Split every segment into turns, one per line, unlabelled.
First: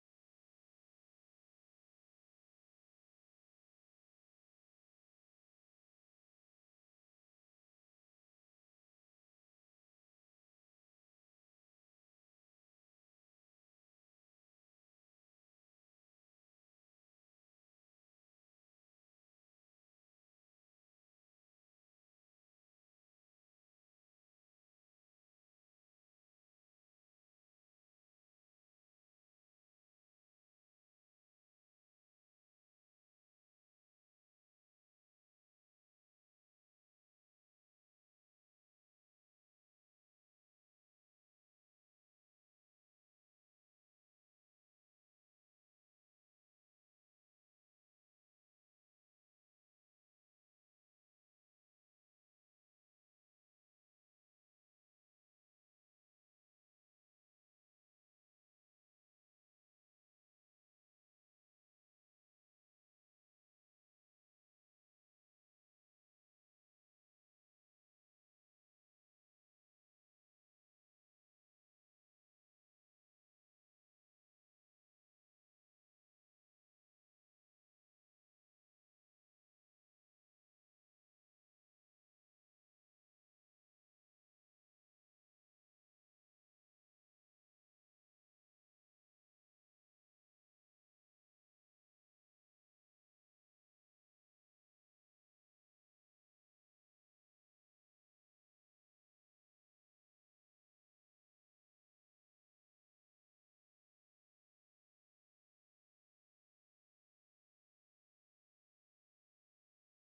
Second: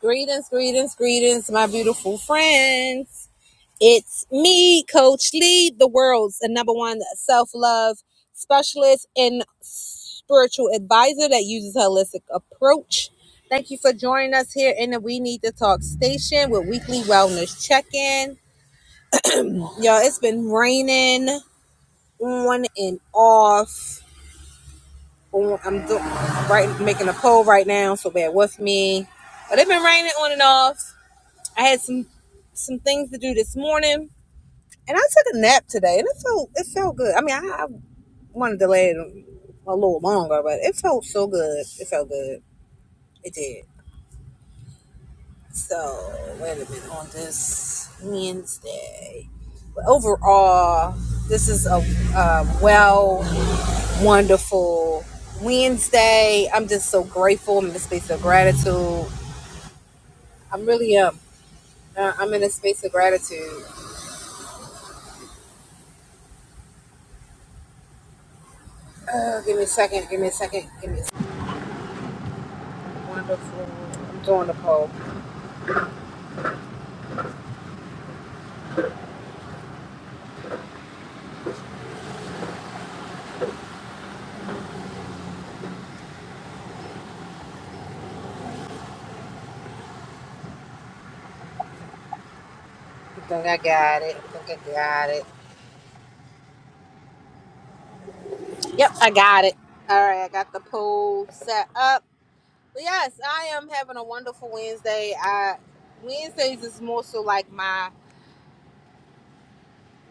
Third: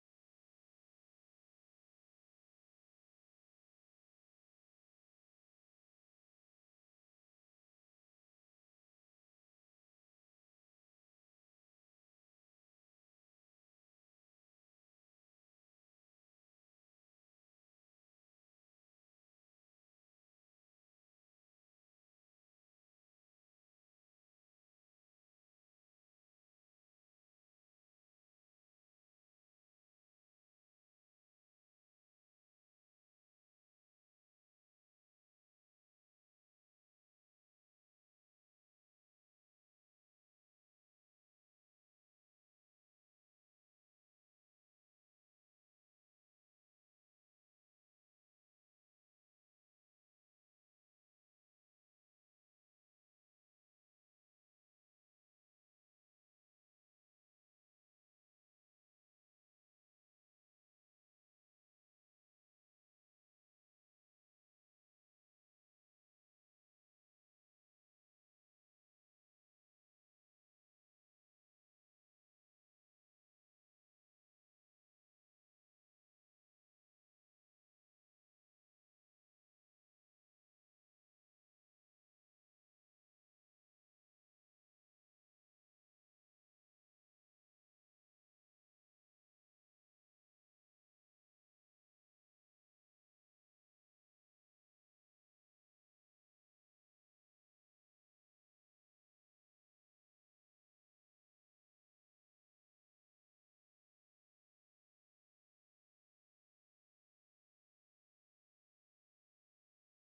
Greetings, greetings, greetings, my beautiful friends. It's me, Coach Lee, the world's number one self love specialist and spiritual advisor that uses holistic approach. Thank you for joining us here in the We Need to Talk station with weekly wellness check in. Y'all, it's been raining on and off. On- I'm do- right making a poll right now, so bear with me. But it's been raining on and off I had some some things to do this morning. And I took a nap today, and it felt it felt good. I mean, I, I wanted to lay it a little longer, but it felt so good. It felt good. It did. So wait a minute on this Wednesday. But overall, this is a, a well, wonderful Wednesday. I'm just so grateful. I'm in a space of gratitude. I'm really um, uh, I'm in a space of gratitude. Uh, give me a second. Give me a second. Give me a second. Wonderful. I'm doing the poll. I think I got it. I think I got it. Yep, I got it. All right, I got the poll set up. But yes, I am having a wonderful Wednesday. I Wednesdays is more so like my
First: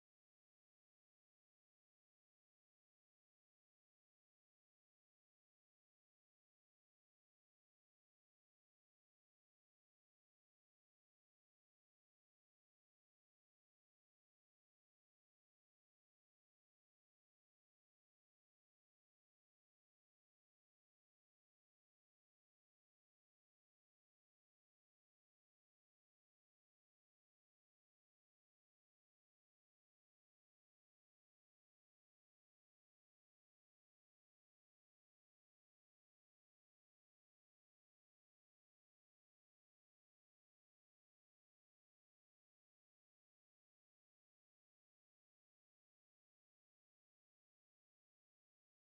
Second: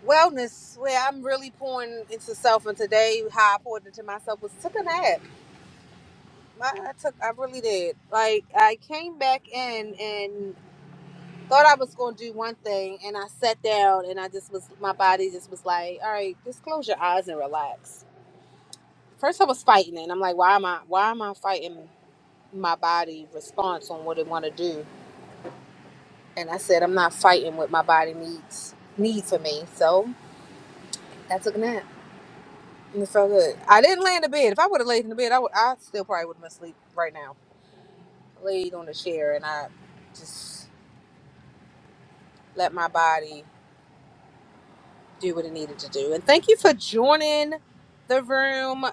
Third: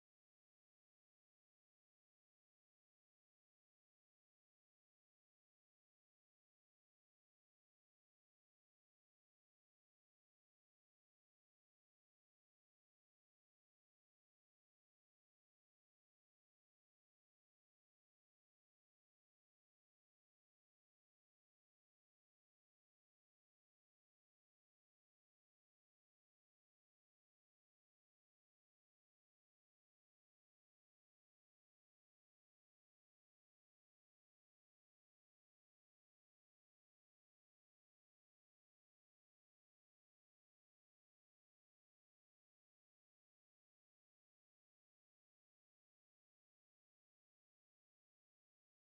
wellness where I'm really pouring into self. And today, how I poured into myself was took a nap. I, I took, I really did. Like I came back in and thought I was gonna do one thing, and I sat down and I just was my body just was like, all right, just close your eyes and relax First, I was fighting it. And I'm like, why am I? Why am I fighting my body response on what it want to do? And I said, I'm not fighting what my body needs needs for me. So I took a nap, and it felt good. I didn't lay in the bed. If I would have laid in the bed, I would. I still probably would have been asleep right now. I laid on the chair, and I just let my body do what it needed to do. And thank you for joining the room,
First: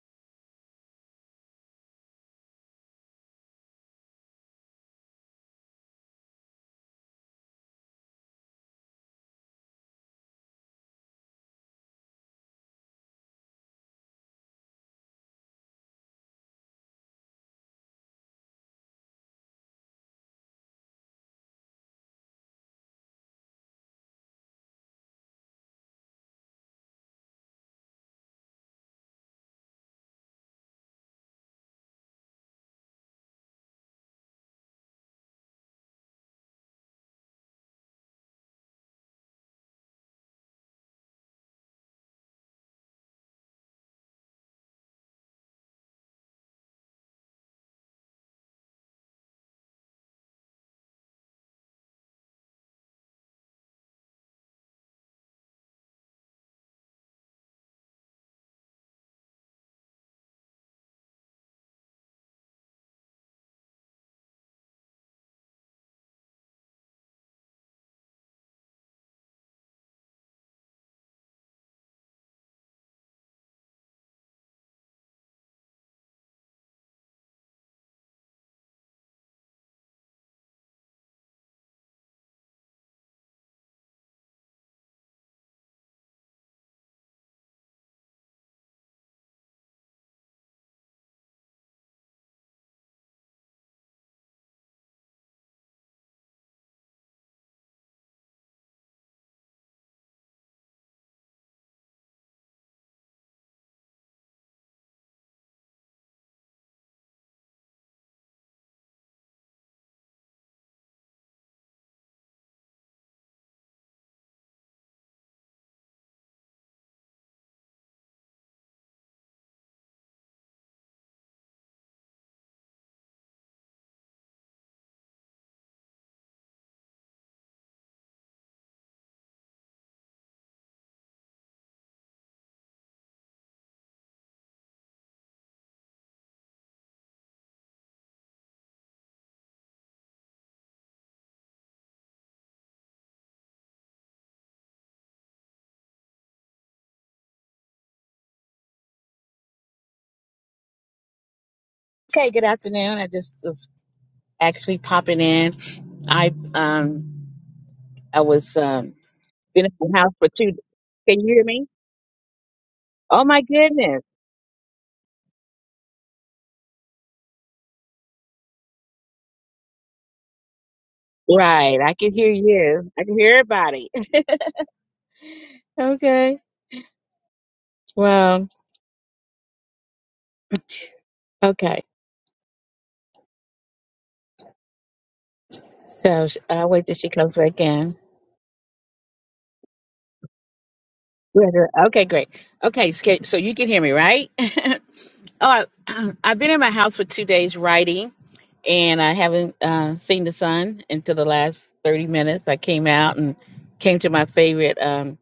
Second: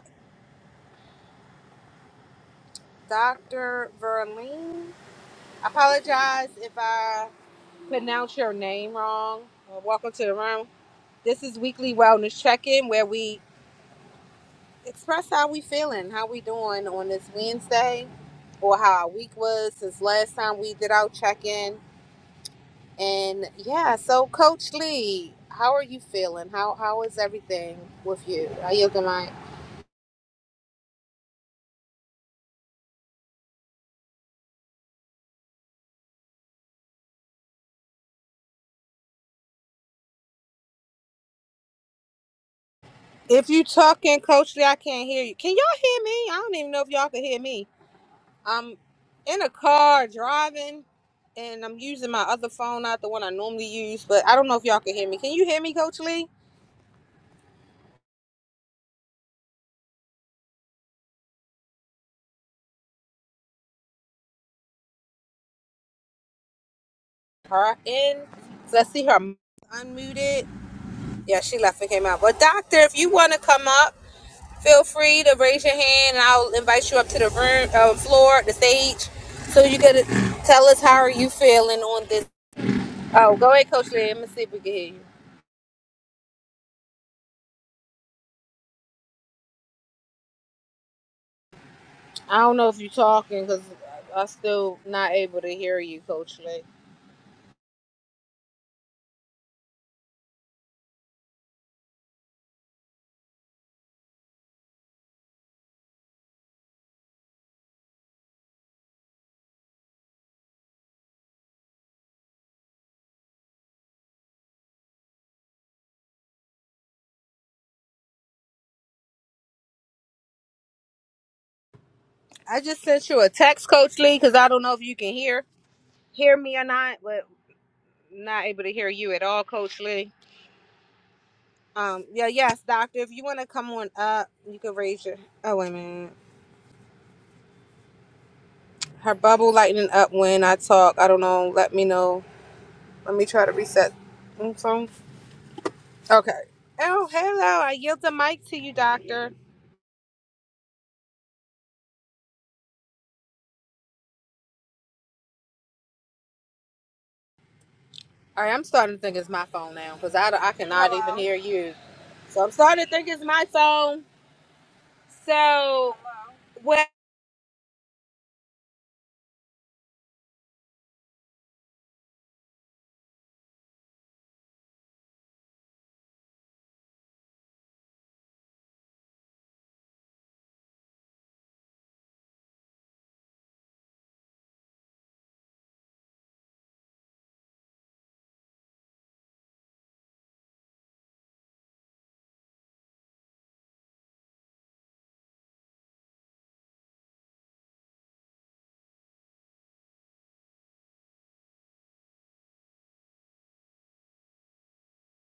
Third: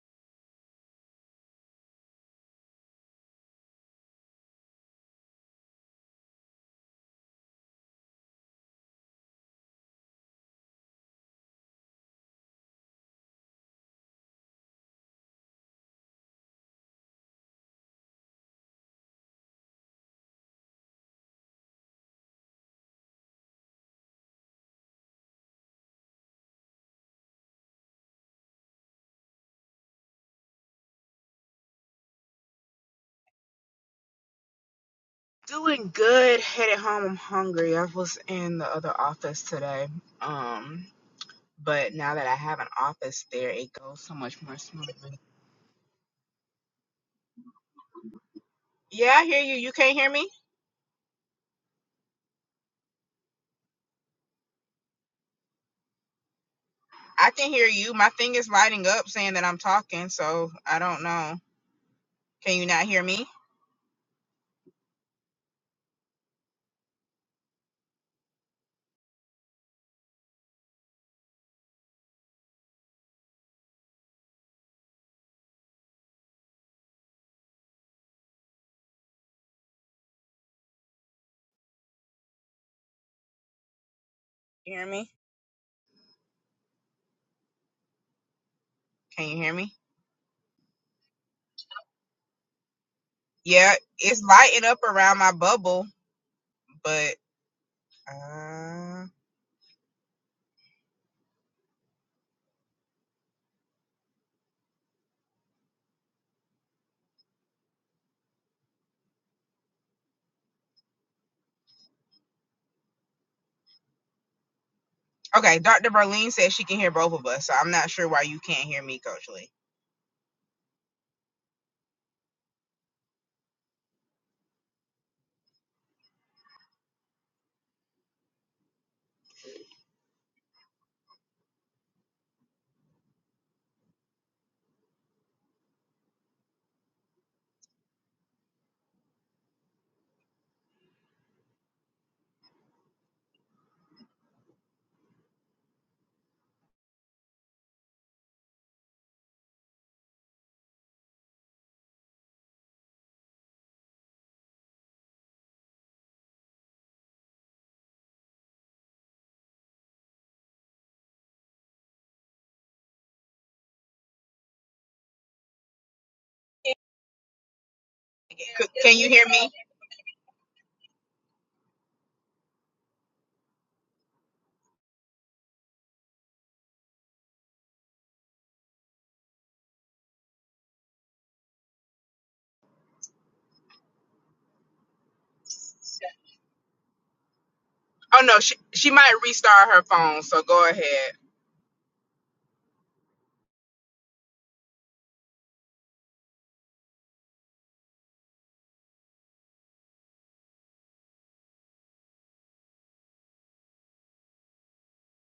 Doctor Verlene. I apologize if I pronounce your name wrong. Well, welcome to the room. This is weekly wellness check-in where we express how we feeling, how we doing on this Wednesday, or how our week was since last time we did our check-in. And yeah, so Coach Lee, how are you feeling? How how is everything with you? Are you the mic?
Doing good. Headed home. I'm hungry. I was in the other office today. Um, but now that I have an office
If
there,
you
it goes so
talking,
much
Coach
more
Lee, I can't
smoothly.
hear you. Can y'all hear me? I don't even know if y'all can hear me. I'm
Yeah, I
in
hear
a
you. You can't
car
hear me?
driving and I'm using my other phone, not the one I normally use, but I don't know if y'all can hear me. Can you hear me, Coach Lee?
I can hear you. My thing is lighting up saying that I'm talking, so I don't know. Can you not hear me?
Her in. So us see her unmuted. Yeah, she left and came out. But doctor, if you want to come up, feel free to raise your hand and I'll invite you up to the room uh, floor, the stage, so you can tell us how are you feeling on this. Oh, go ahead, Coach Lee. Let me see if we can
You
hear
hear
you.
me? Can you hear me?
I don't know if you're talking because
Yeah, it's
I'm
lighting
still
up
not
around my
able to hear
bubble,
you, Coach Lee.
but uh Okay, Dr. Berlin says she can hear both of us, so I'm not sure why you can't hear me, Coach Lee.
I just sent you a text, Coach Lee, because I don't know if you can hear hear me or not, but not able to hear you at all, Coach Lee. Um, yeah, yes, Doctor. If you want to come on up, you can raise your. Oh wait a minute, her bubble lighting up when I talk. I don't know. Let me know. Let me try to reset. Mm, so- Okay. Oh hello, I yield the mic to you, Doctor.
Okay, good afternoon. I just was actually popping in. I um I
All
was
right, I'm
um
starting to think it's my
been in
phone now
the house
because
for
I,
two
I cannot even
can you
hear
hear me?
you. So I'm starting to think it's
Oh my
my
goodness.
phone. So, Hello.
C- can you hear me?
Right. I can hear you. I can hear everybody. Okay. Well, okay. So sh- I'll wait till she comes back in.
Oh no, she she might restart her phone. So go ahead.
Right, right. Okay, great. Okay, so so you can hear me, right? oh, I, I've been in my house for two days writing and I haven't uh, seen the sun until the last 30 minutes. I came out and came to my favorite um,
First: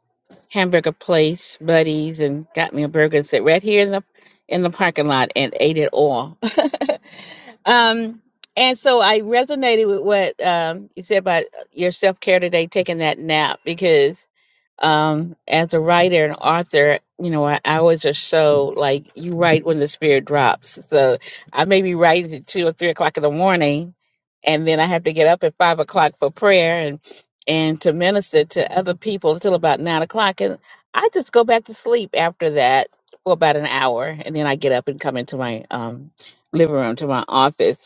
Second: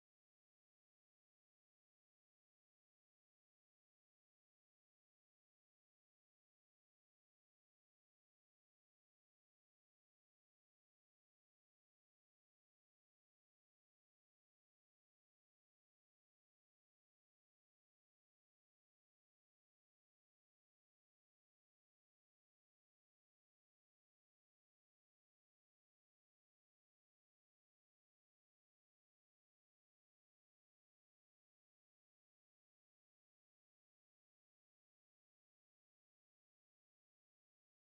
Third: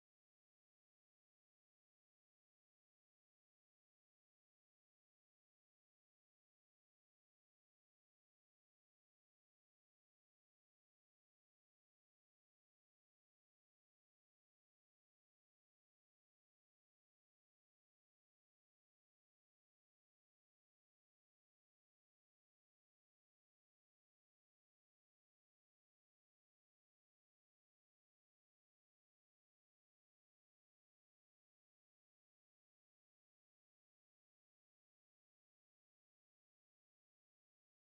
hamburger place, Buddies, and got me a burger and sat right here in the in the parking lot and ate it all. um, and so I resonated with what um, you said about your self care today, taking that nap because um, as a writer and author, you know, I I always just show like you write when the spirit drops. So I may be writing at two or three o'clock in the morning, and then I have to get up at five o'clock for prayer and and to minister to other people until about nine o'clock, and I just go back to sleep after that for about an hour, and then I get up and come into my um, living room to my office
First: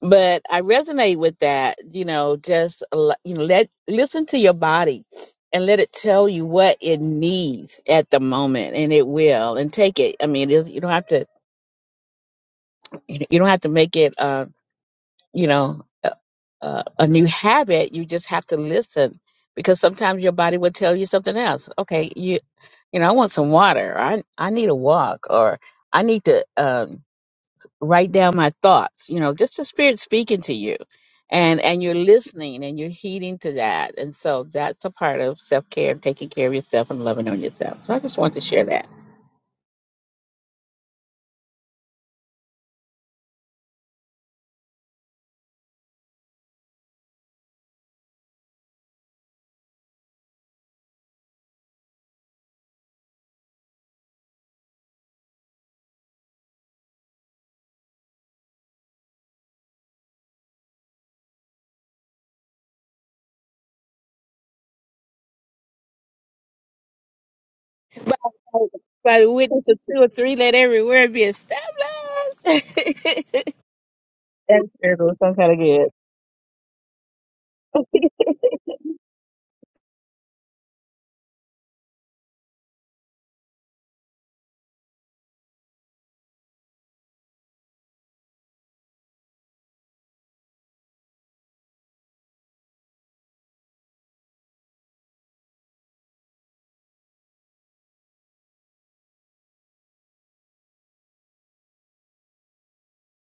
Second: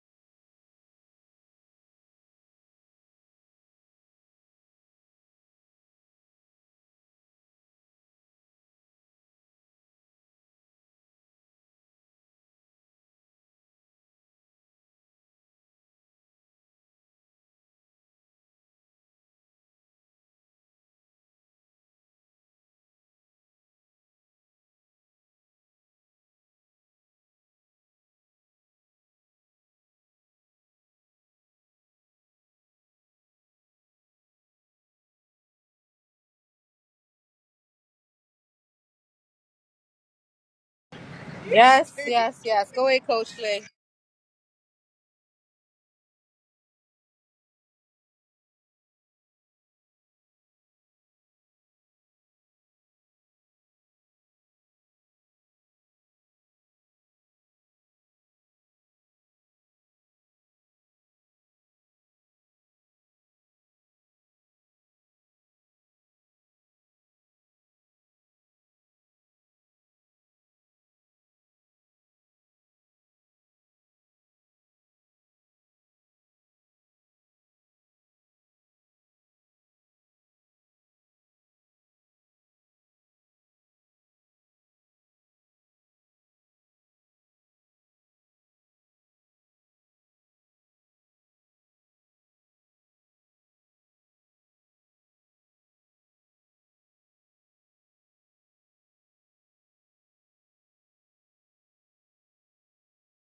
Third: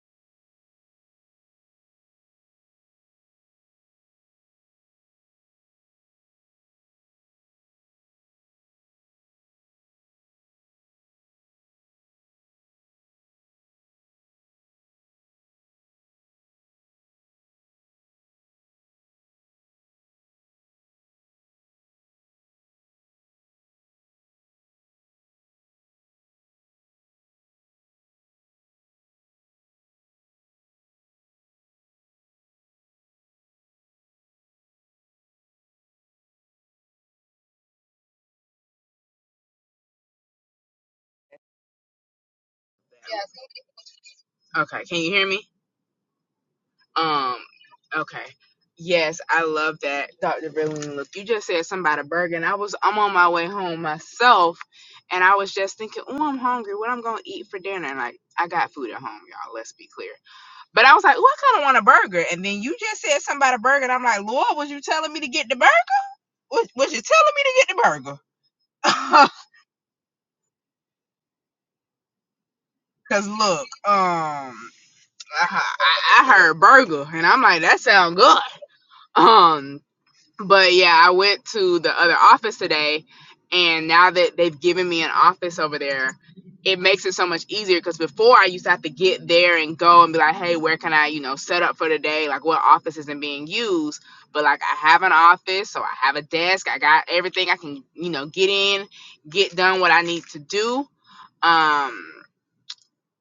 but I resonate with that. You know, just l- you know, let listen to your body and let it tell you what it needs at the moment, and it will. And take it. I mean, it's, you don't have to. You don't have to make it. Uh, you know, a, a a new habit. You just have to listen because sometimes your body will tell you something else. Okay, you. You know, I want some water. Or I I need a walk, or I need to. Um, write down my thoughts you know just the spirit speaking to you and and you're listening and you're heeding to that and so that's a part of self-care and taking care of yourself and loving on yourself so i just wanted to share that
Yes, yes, yes. Go ahead,
Yes.
Coach Lee.
Okay, can you hear me? Um, okay. Yes, I love that, Dr. Verlene. Look, you just said something about a burger, and I was I'm on my way home myself, and I was just thinking, oh, I'm hungry. What I'm gonna eat for dinner? And like, I got food at home, y'all. Let's be clear. But I was like, oh, I kind of want a burger. And then you just said something about a burger, and I'm like, Lord, was you telling me to get the burger? Was, was you telling me to get the
By, by
burger?
the witness of two or three, let every word be established.
Cause look, um.
That's terrible. Some
I,
kind of good.
I I heard burger, and I'm like, that sounds good. Um, but yeah, I went to the other office today, and now that they've given me an office over there, it makes it so much easier. Because before, I used to have to get there and go and be like, hey, where can I, you know, set up for the day? Like, what office isn't being used? But like, I have an office, so I have a desk. I got everything I can, you know, get in, get done what I need to do. Um,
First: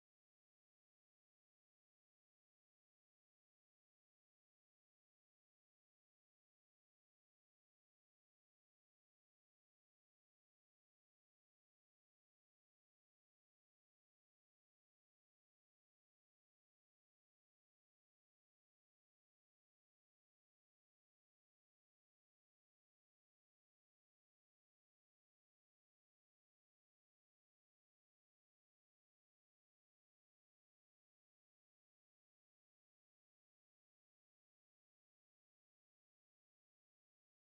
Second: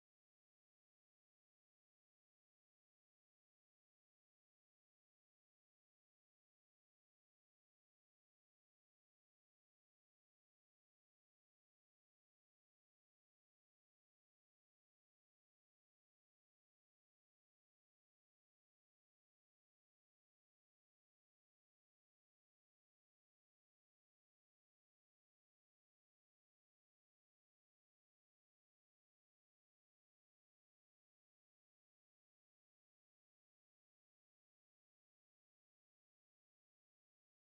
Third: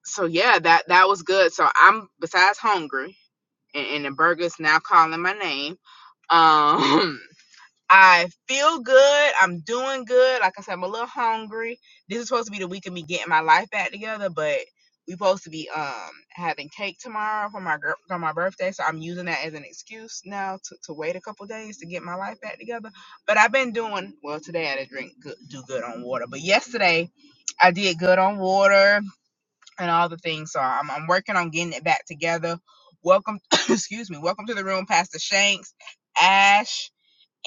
so yeah, that that was good. So I'm besides hungry and, and the burger's now calling my name. Um, I feel good. I'm doing good. Like I said, I'm a little hungry. This is supposed to be the week of me getting my life back together, but we are supposed to be um having cake tomorrow for my girl for my birthday, so I'm using that as an excuse now to, to wait a couple days to get my life back together. But I've been doing well today. I didn't drink good, do good on water, but yesterday I did good on water and all the things. So I'm, I'm working on getting it back together. Welcome, excuse me. Welcome to the room, Pastor Shanks, Ash,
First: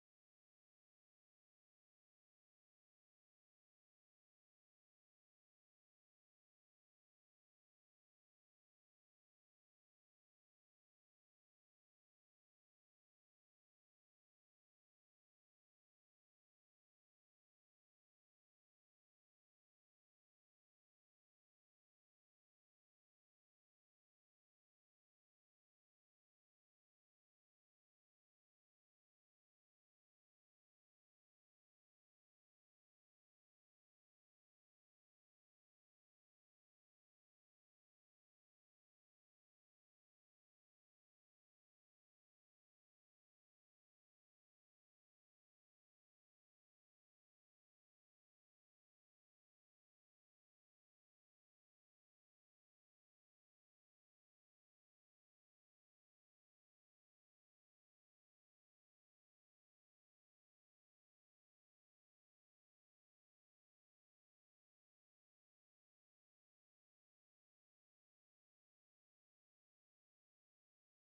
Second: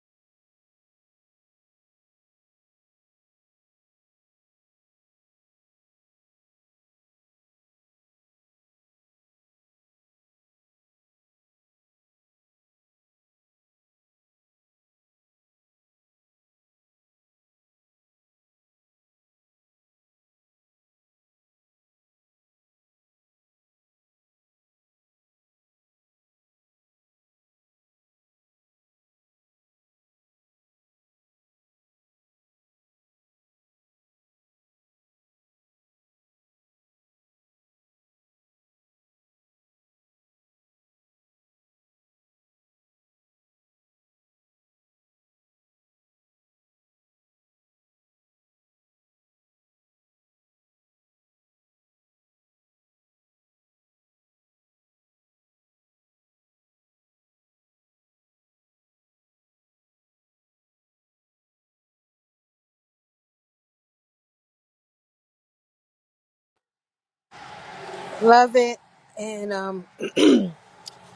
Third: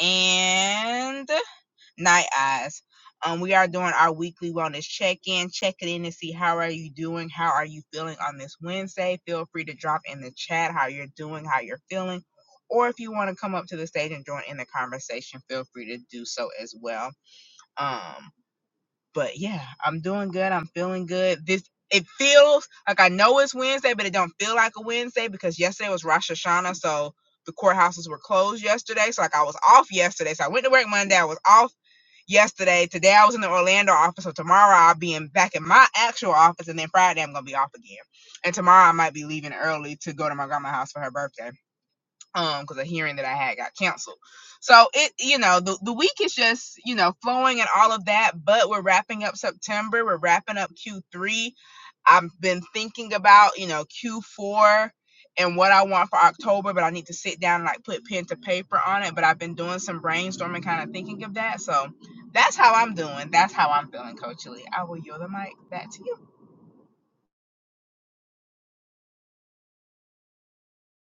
and Night Eyes. Um, we are doing our weekly wellness check-in. Check it in and see how are you doing. How are you feeling on this Wednesday? Feel free to drop in the chat how you're doing, how you're feeling, or if you want to come up to the stage and join in the conversation, feel free to do so as well. Um, but yeah, I'm doing good. I'm feeling good. This it feels like I know it's Wednesday, but it don't feel like a Wednesday because yesterday was Rosh Hashanah, so the courthouses were closed yesterday. So like I was off yesterday. So I went to work Monday. I was off yesterday. Today I was in the Orlando office. So tomorrow I'll be in back in my actual office, and then Friday I'm gonna be off again. And tomorrow I might be leaving early to go to my grandma's house for her birthday um because a hearing that i had got canceled so it you know the, the week is just you know flowing and all of that but we're wrapping up september we're wrapping up q3 i've been thinking about you know q4 and what i want for october but i need to sit down and like put pen to paper on it but i've been doing some brainstorming kind of thinking of that so that's how i'm doing that's how i'm feeling coach lee i will yield the mic back to you
Love it. And um,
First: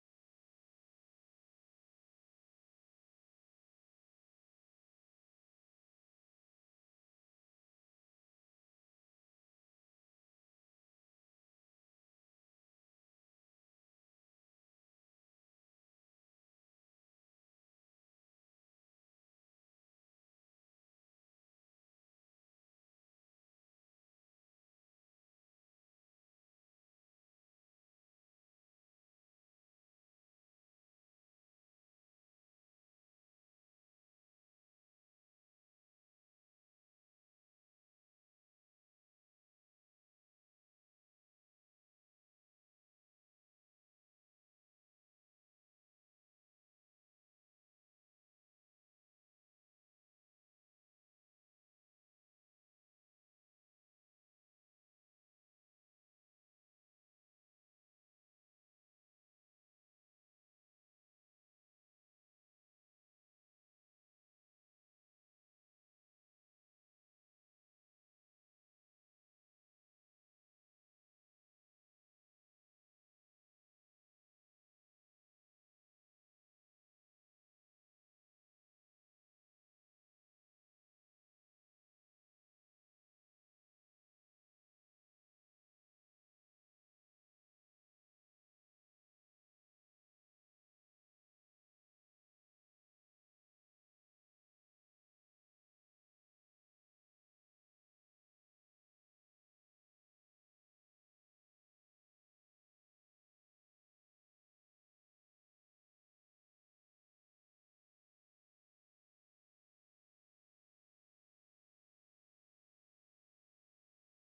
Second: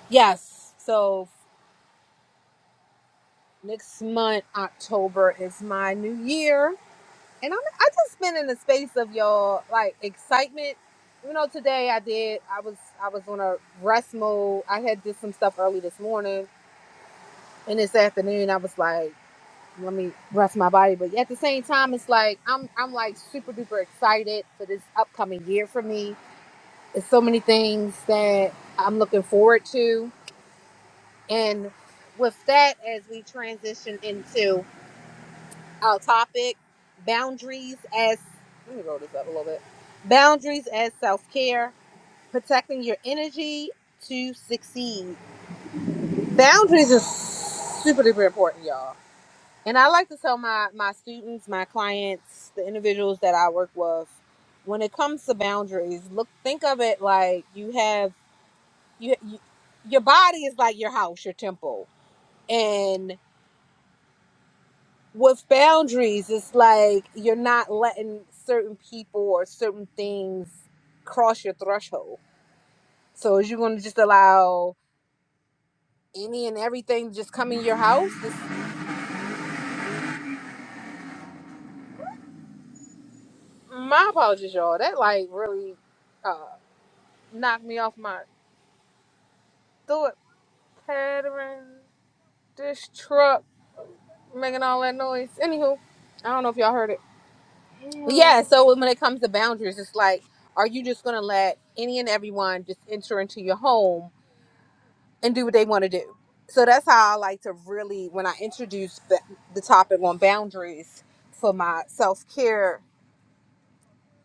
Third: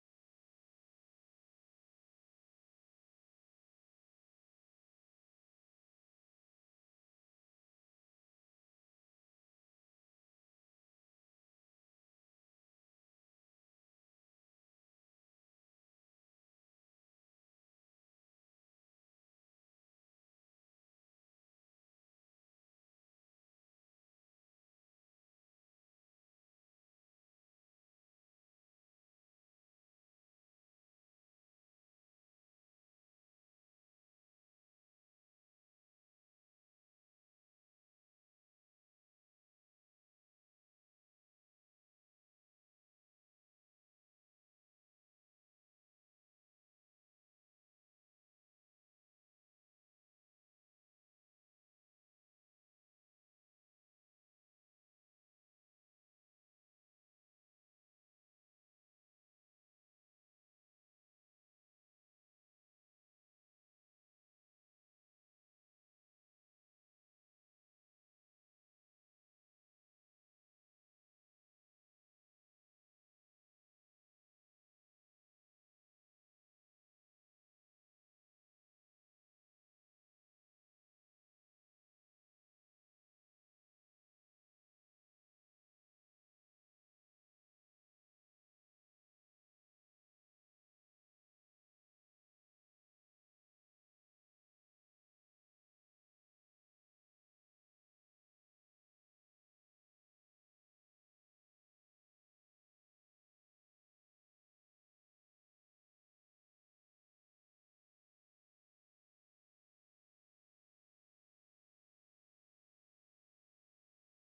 yes. So next month, October is my new year, and I'm I just been in the space of y'all like excitement. You know, today I did. I was I was on a rest mode. I had did some stuff early this morning, and this afternoon I was like, let me rest my body. But at the same time, it's like I'm I'm like super duper excited for this upcoming year for me It's so many things that I'm looking forward to. And with that, as we transition into our topic, boundaries as let me roll this up a little bit. Boundaries as self care, protecting your energy to succeed. Boundaries is super duper important, y'all. And I like to tell my my students, my clients, the individuals that I work with, when it comes to boundaries, look think of it like you have you, you your body is like your house, your temple. And with boundaries, it's like you're not letting certain people or certain things cross your threshold. So is you going to just allow any and everything to just come in your house? This, my apologies, y'all. That like really uh, knocked me off my thought pattern. This truck making all that noise. Anywho, I don't know if y'all heard it. Yeah, so when it comes to boundaries, it's like, are you just gonna let any and everyone just enter into your home and do what they want to do? So that's how I like to really, when I introduce the, the topic on boundaries for my self care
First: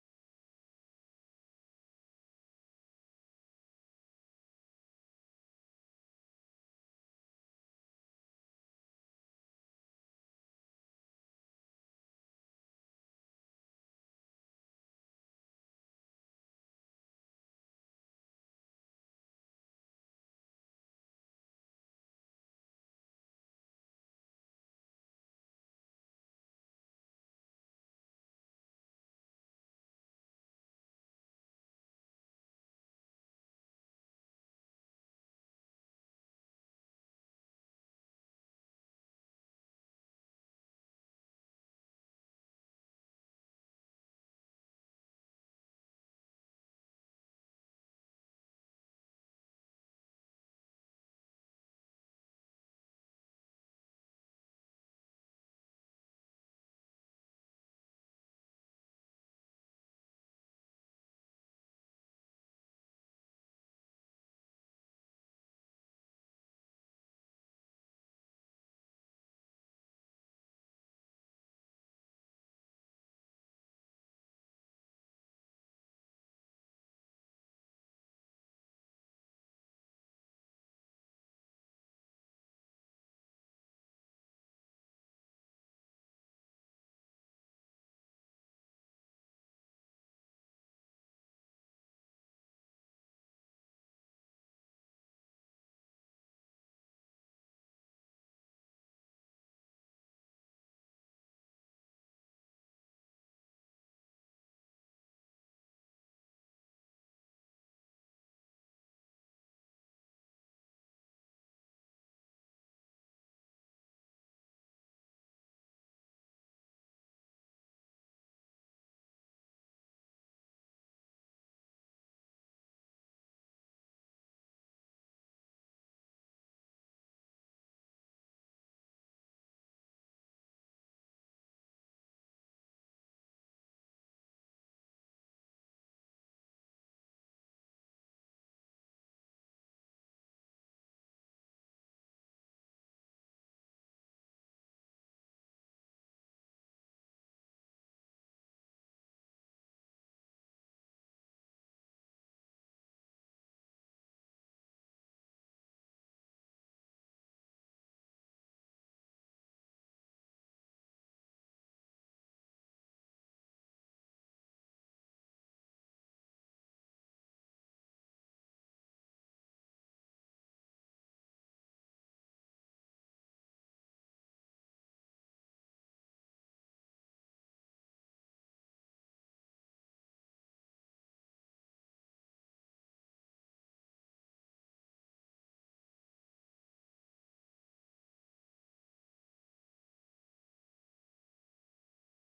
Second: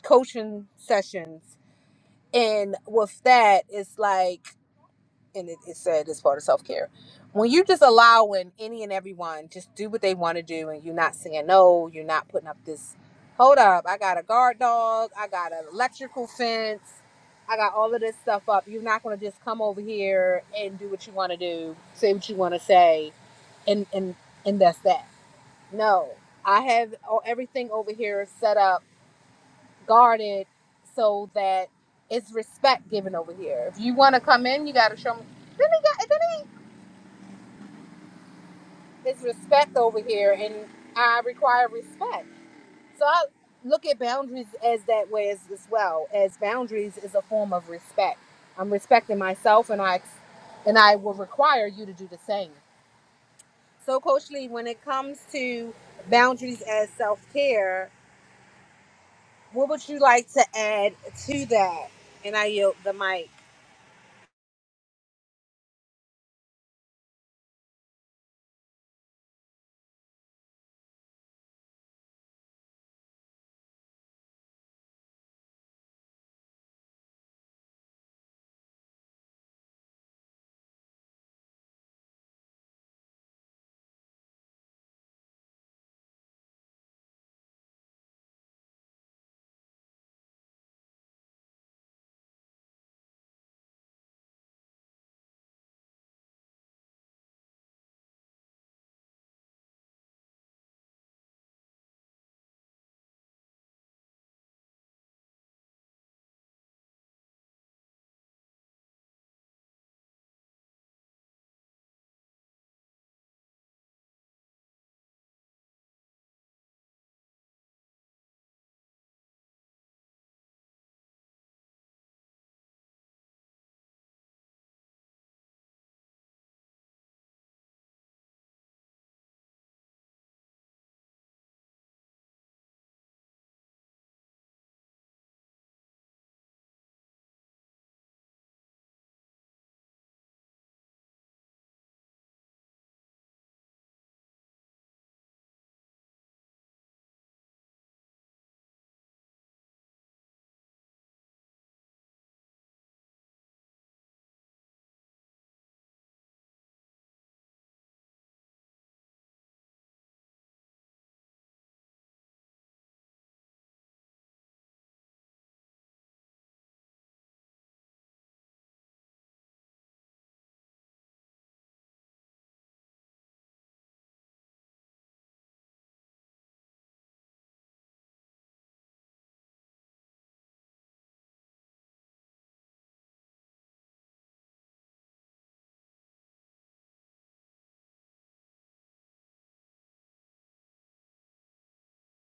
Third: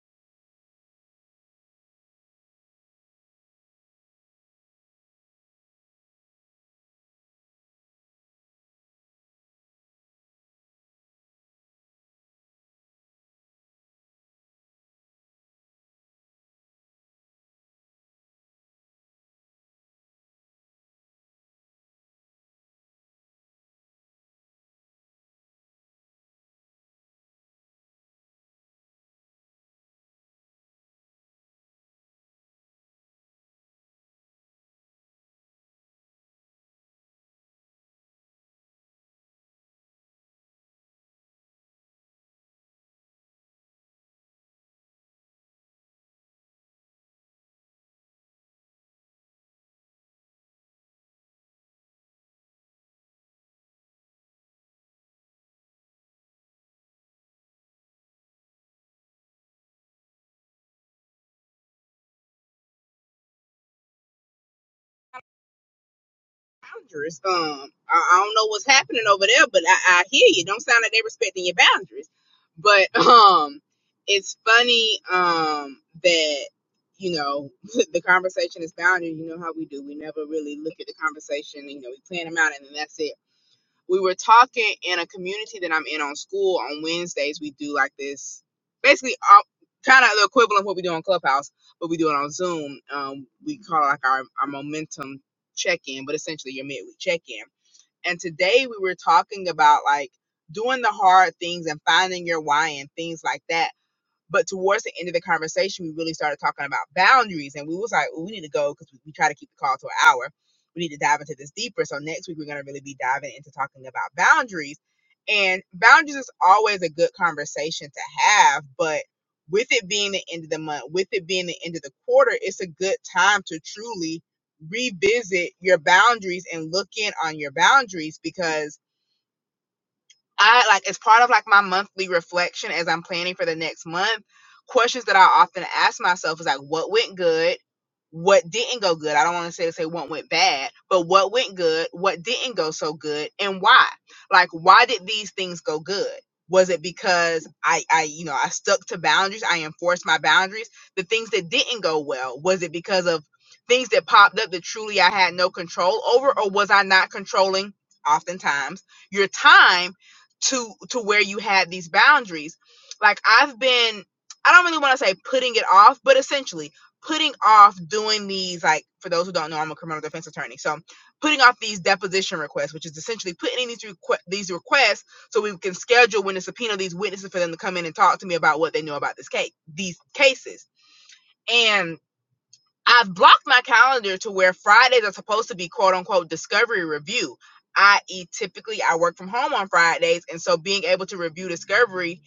coaching sessions, and with that, it's like. and it, it said it's part of self care. When you just allowing any and everyone just do what they want to do, and you're not saying no, you're not putting up this. Hold up, I got a guard dog, I got an electrical fence, I got all of this stuff up. You're not going to just come over here and do what you want to do, say what you want to say, and and and that's that. No, I have all, everything over here set up, guarded, so that it's respect given over here. If you want to come in, you got to show me. Then they got, then It's respect over here, and I require respect. So I look at boundaries as that way as, as well. As boundaries is a form of respect. I'm respecting myself, and I ex- and I will require you to do the same. So, Coach Lee, when it comes to boundaries as self care, what would you like to add to that? And I yield the mic.
boundaries. Um, I, I don't know what's happening over there, but I, I hear you. Don't sound like they're respecting your boundaries. But um, it's funny um that you know the conversation is boundary. You know how we do. We never really look at the conversation. You know, we plan them out, and then that's it we were talking in a community that I'm in on school on Wednesdays. We do like this, basically, uh, kind of the equivalent of what we do on Clubhouse, but we do it on Zoom. Um, we call it like our, our momentum check in, but essentially your midweek check in. And today we were talking about like doing the hard things and finding your why and things like that but towards the end of the conversation, we really started talking about boundaries, and we was like, "Ooh, we need to go because we, we try to keep the call to an hour. We need to dive into this deeper. So next week, we're going to really be diving into talking about boundaries. And boundaries is always a good conversation to have, but with it being the end of the month, with it being the end of the quarter, it's a good time to truly revisit your boundaries and look in on your boundaries because I like as part of like my monthly reflection as I'm planning for the next month, questions that I often ask myself is like what went good, what didn't go good. I don't want to say to say what went bad, but what went good, what didn't go so good, and why? Like why did these things go good? Was it because I I you know I stuck to boundaries, I enforced my boundaries? The things that didn't go well, was it because of things that popped up that truly I had no control over or was I not controlling oftentimes your time to to where you had these boundaries like i've been i don't really want to say putting it off but essentially putting off doing these like for those who don't know i'm a criminal defense attorney so putting off these deposition requests which is essentially putting in these, requ- these requests so we can schedule when to subpoena these witnesses for them to come in and talk to me about what they know about this case these cases and. I've blocked my calendar to where Fridays are supposed to be quote unquote discovery review, i.e., typically I work from home on Fridays. And so being able to review discovery,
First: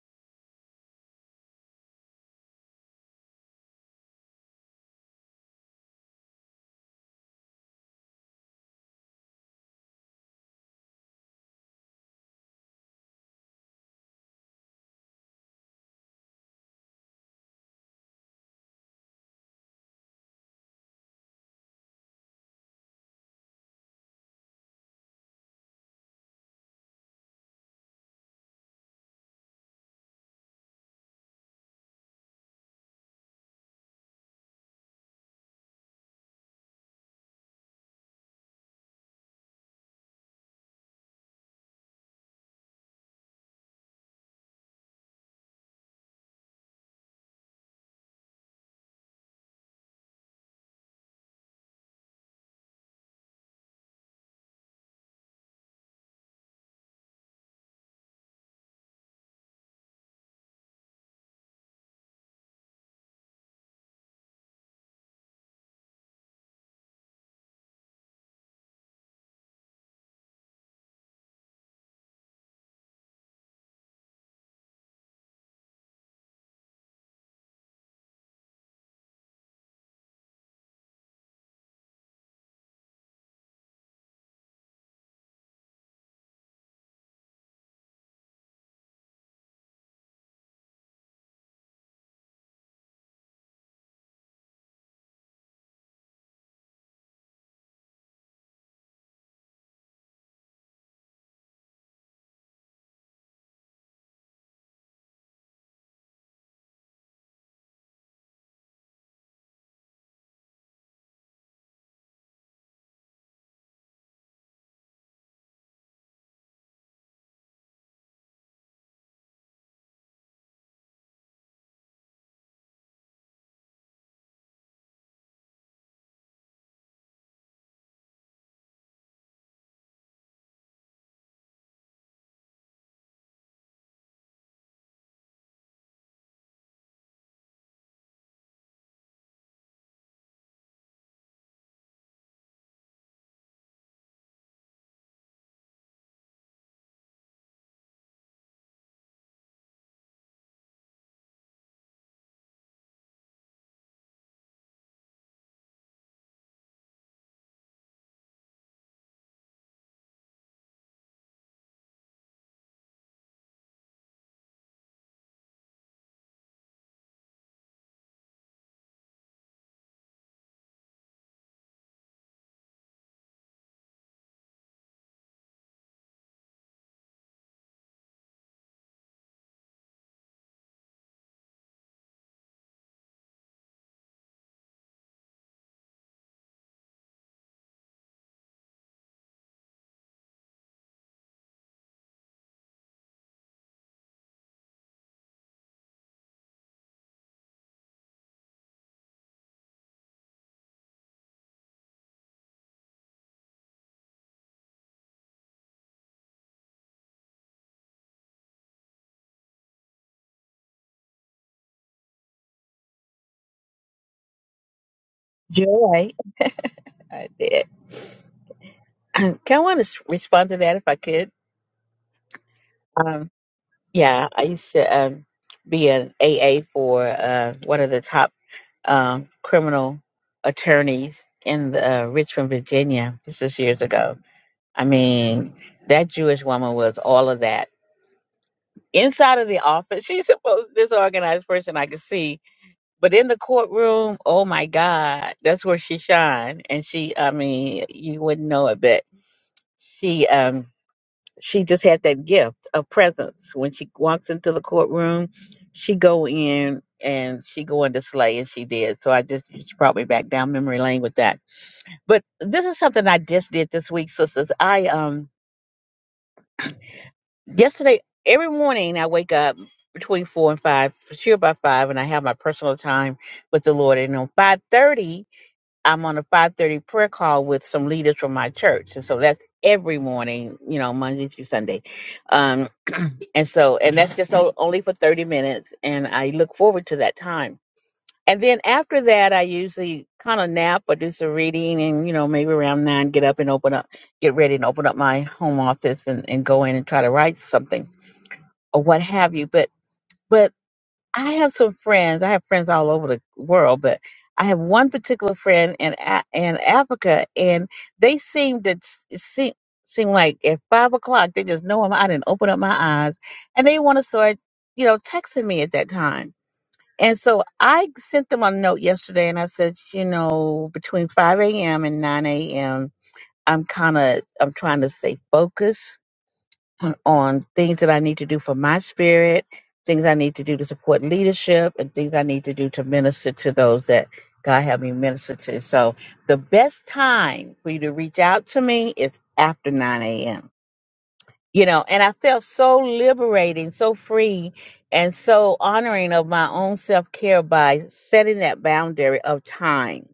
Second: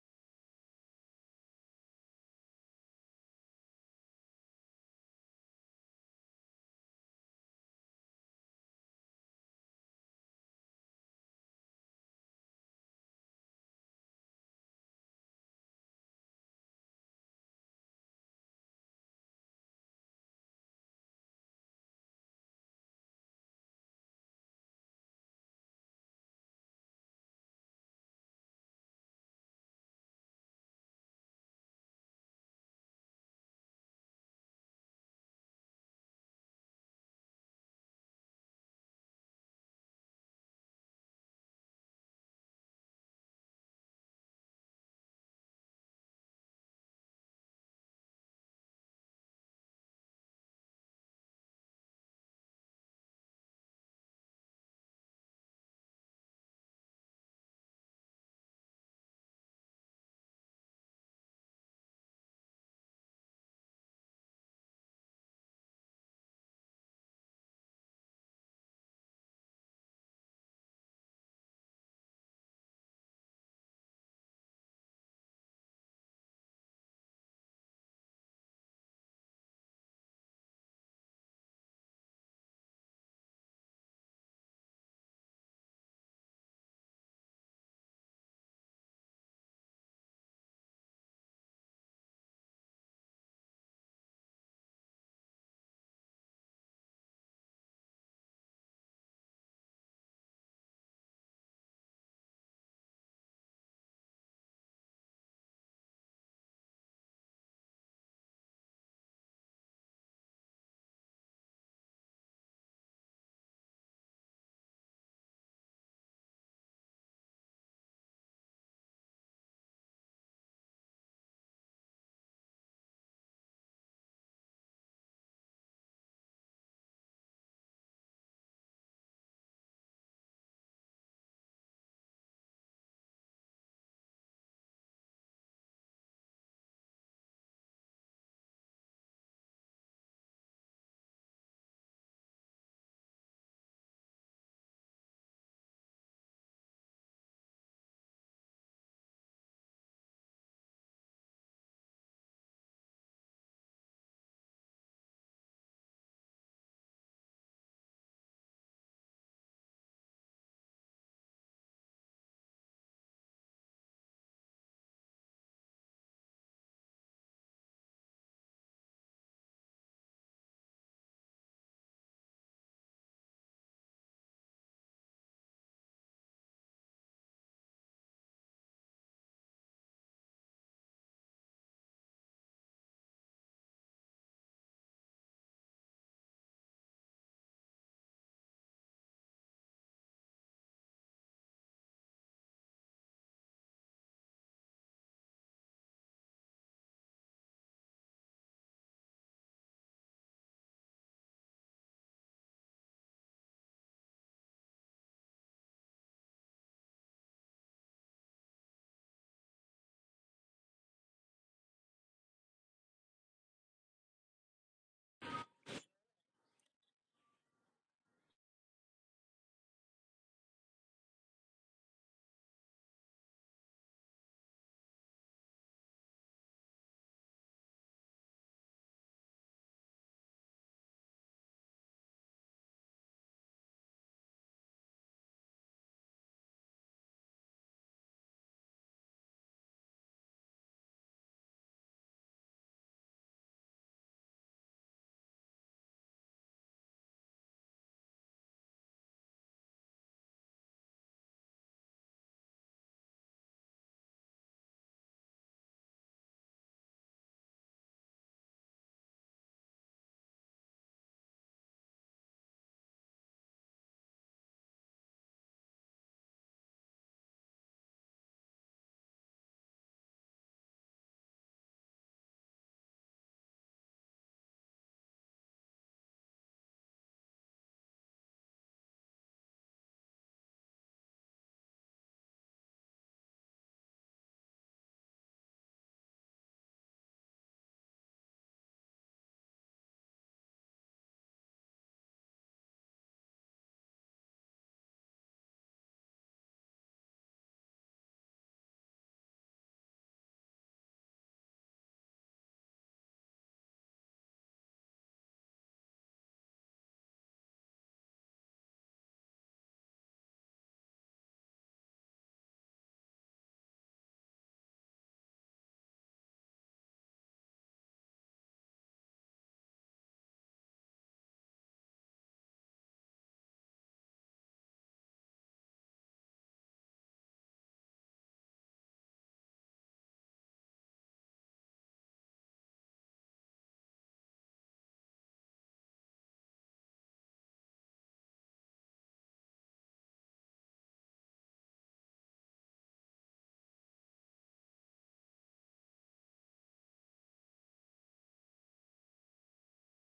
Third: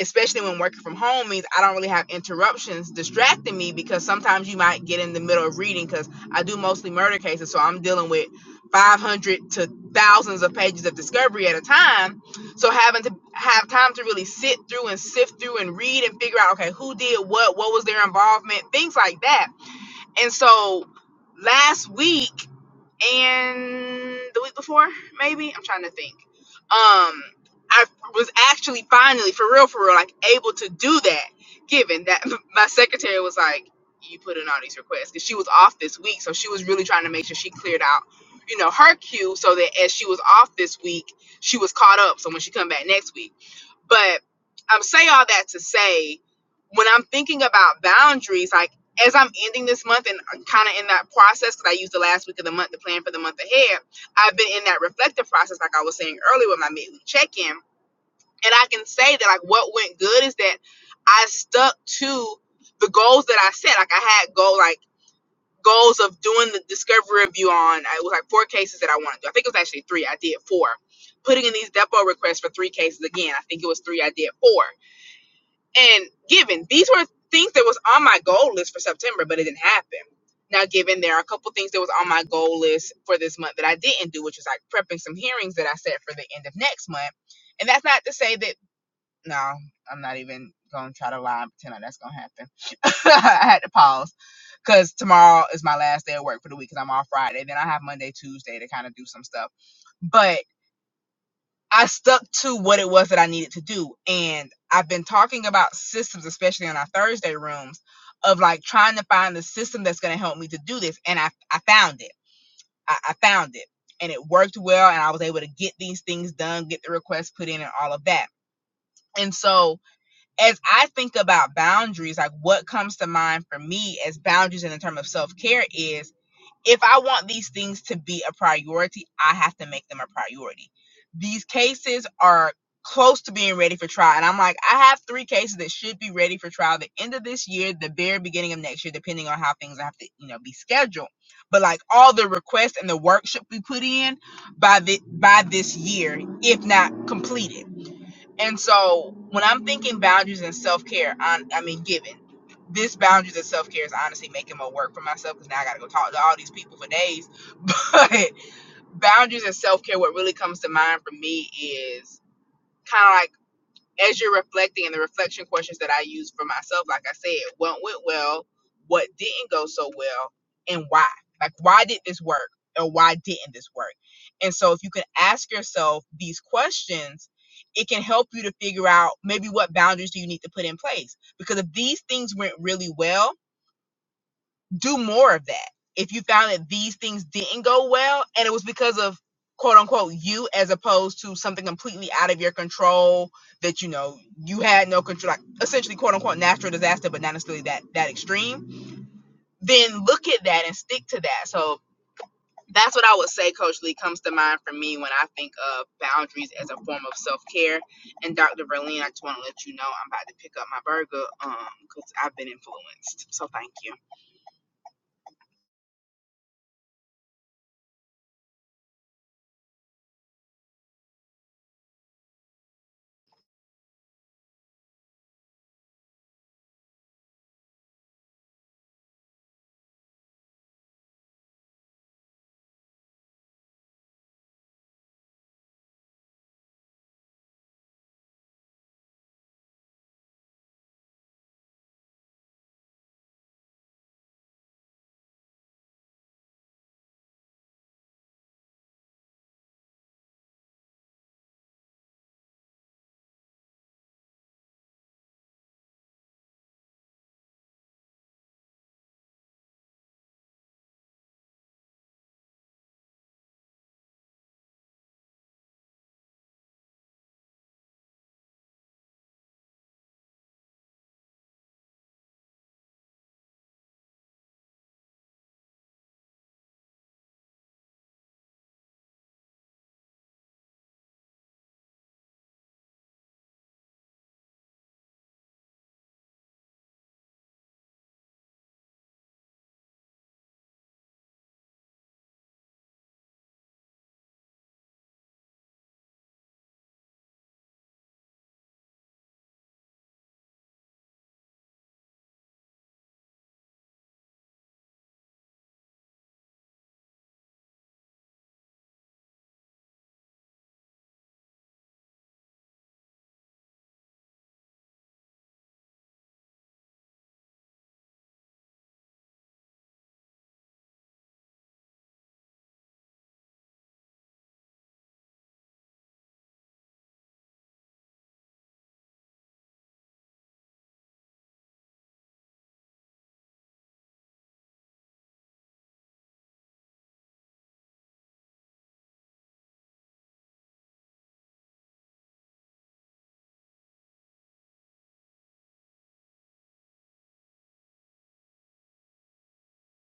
especially when working from home, means I don't really have interruptions distracting me because sometimes you might get in the middle of reading because I do mostly murder cases. So I'm dealing with 500 to thousands of pages of discovery at a time. So having to have time to really sit through and sift through and read and figure out, okay, who did what, what was their involvement, things like that and so last week and the week before, maybe I'm trying to think. Um, I was actually finally, for real, for real, like able to do that. Given that my secretary was like, "You put in all these requests," because she was off this week, so she was really trying to make sure she cleared out, you know, her queue, so that as she was off this week, she was caught up. So when she come back next week, but I'm say all that to say, when I'm thinking about boundaries, like as I'm ending this month and kind of in that process, because I used the last week of the month to plan for the month ahead, I've been in that reflective process, like I was saying earlier with my midweek check in. And I can say that, like, what went good is that I stuck to the goals that I set. Like, I had goal, like, goals of doing the discovery review on, uh, it was like four cases that I wanted to do. I think it was actually three. I did four. Putting in these depot requests for three cases again. I think it was three. I did four and given these were things that was on my goal list for september but it didn't happen now given there are a couple things that was on my goal list for this month that i didn't do which is like prepping some hearings that i set for the end of next month and that's not to say that no i'm not even gonna try to lie and pretend like that's gonna happen i had to pause because tomorrow is my last day of work for the week because i'm off friday then i have monday tuesday to kind of do some stuff But I stuck to what it was that I needed to do. And I've been talking about systems, especially on our Thursday rooms, of like trying to find the system that's going to help me to do this. And I, I found it. I, I found it. And it worked well. And I was able to get these things done, get the requests put in, and all of that. And so, as I think about boundaries, like what comes to mind for me as boundaries and in terms of self care is if I want these things to be a priority, I have to make them a priority. These cases are close to being ready for trial. And I'm like, I have three cases that should be ready for trial the end of this year, the very beginning of next year, depending on how things have to, you know, be scheduled. But like all the requests and the work should be put in by the by this year, if not completed. And so when I'm thinking boundaries and self care, I, I mean, given this boundaries and self care is honestly making more work for myself because now I got to go talk to all these people for days. But boundaries and self care, what really comes to mind for me is kind of like as you're reflecting and the reflection questions that I use for myself, like I said, what went well, what didn't go so well, and why? Like, why did this work or why didn't this work? And so, if you can ask yourself these questions, it can help you to figure out maybe what boundaries do you need to put in place. Because if these things went really well, do more of that. If you found that these things didn't go well and it was because of quote unquote you as opposed to something completely out of your control that you know you had no control like essentially quote unquote natural disaster but not necessarily that that extreme then look at that and stick to that so that's what i would say coach lee comes to mind for me when i think of boundaries as a form of self-care and dr verlene i just want to let you know i'm about to pick up my burger um because i've been influenced so thank you
Joy. I did. Um, Kind of want to respond to that if I could. Um, yeah, I used to um, be an AA for uh, one of the top um, criminal attorneys in the, uh, Richmond, Virginia. This was years ago. I mean, that Jewish woman was all of that. Inside of the office, she's the most disorganized person I could see But in the courtroom, oh my God, that's where she shined. And she, I mean, you wouldn't know it, but she, um, she just had that gift of presence. When she walks into the courtroom, she go in and she go into slay, and she did. So I just she brought me back down memory lane with that. But this is something I just did this week, sisters. I um yesterday every morning I wake up between four and five, for sure by five, and I have my personal time with the Lord. And on five thirty I'm on a 5:30 prayer call with some leaders from my church, and so that's every morning, you know, Monday through Sunday. Um, and so, and that's just o- only for 30 minutes, and I look forward to that time. And then after that, I usually kind of nap or do some reading, and you know, maybe around nine, get up and open up, get ready and open up my home office and, and go in and try to write something or what have you. But but I have some friends. I have friends all over the world, but I have one particular friend in A- in Africa, and they seem to seem seem like at five o'clock they just know I'm out and open up my eyes, and they want to start, you know, texting me at that time. And so I sent them a note yesterday, and I said, you know, between five a.m. and nine a.m., I'm kind of I'm trying to stay focused on things that I need to do for my spirit, things I need to do to support leadership, and things I need to do to minister to those that God have me minister to. So the best time for you to reach out to me is after 9 a.m. You know, and I felt so liberating, so free, and so honoring of my own self care by setting that boundary of time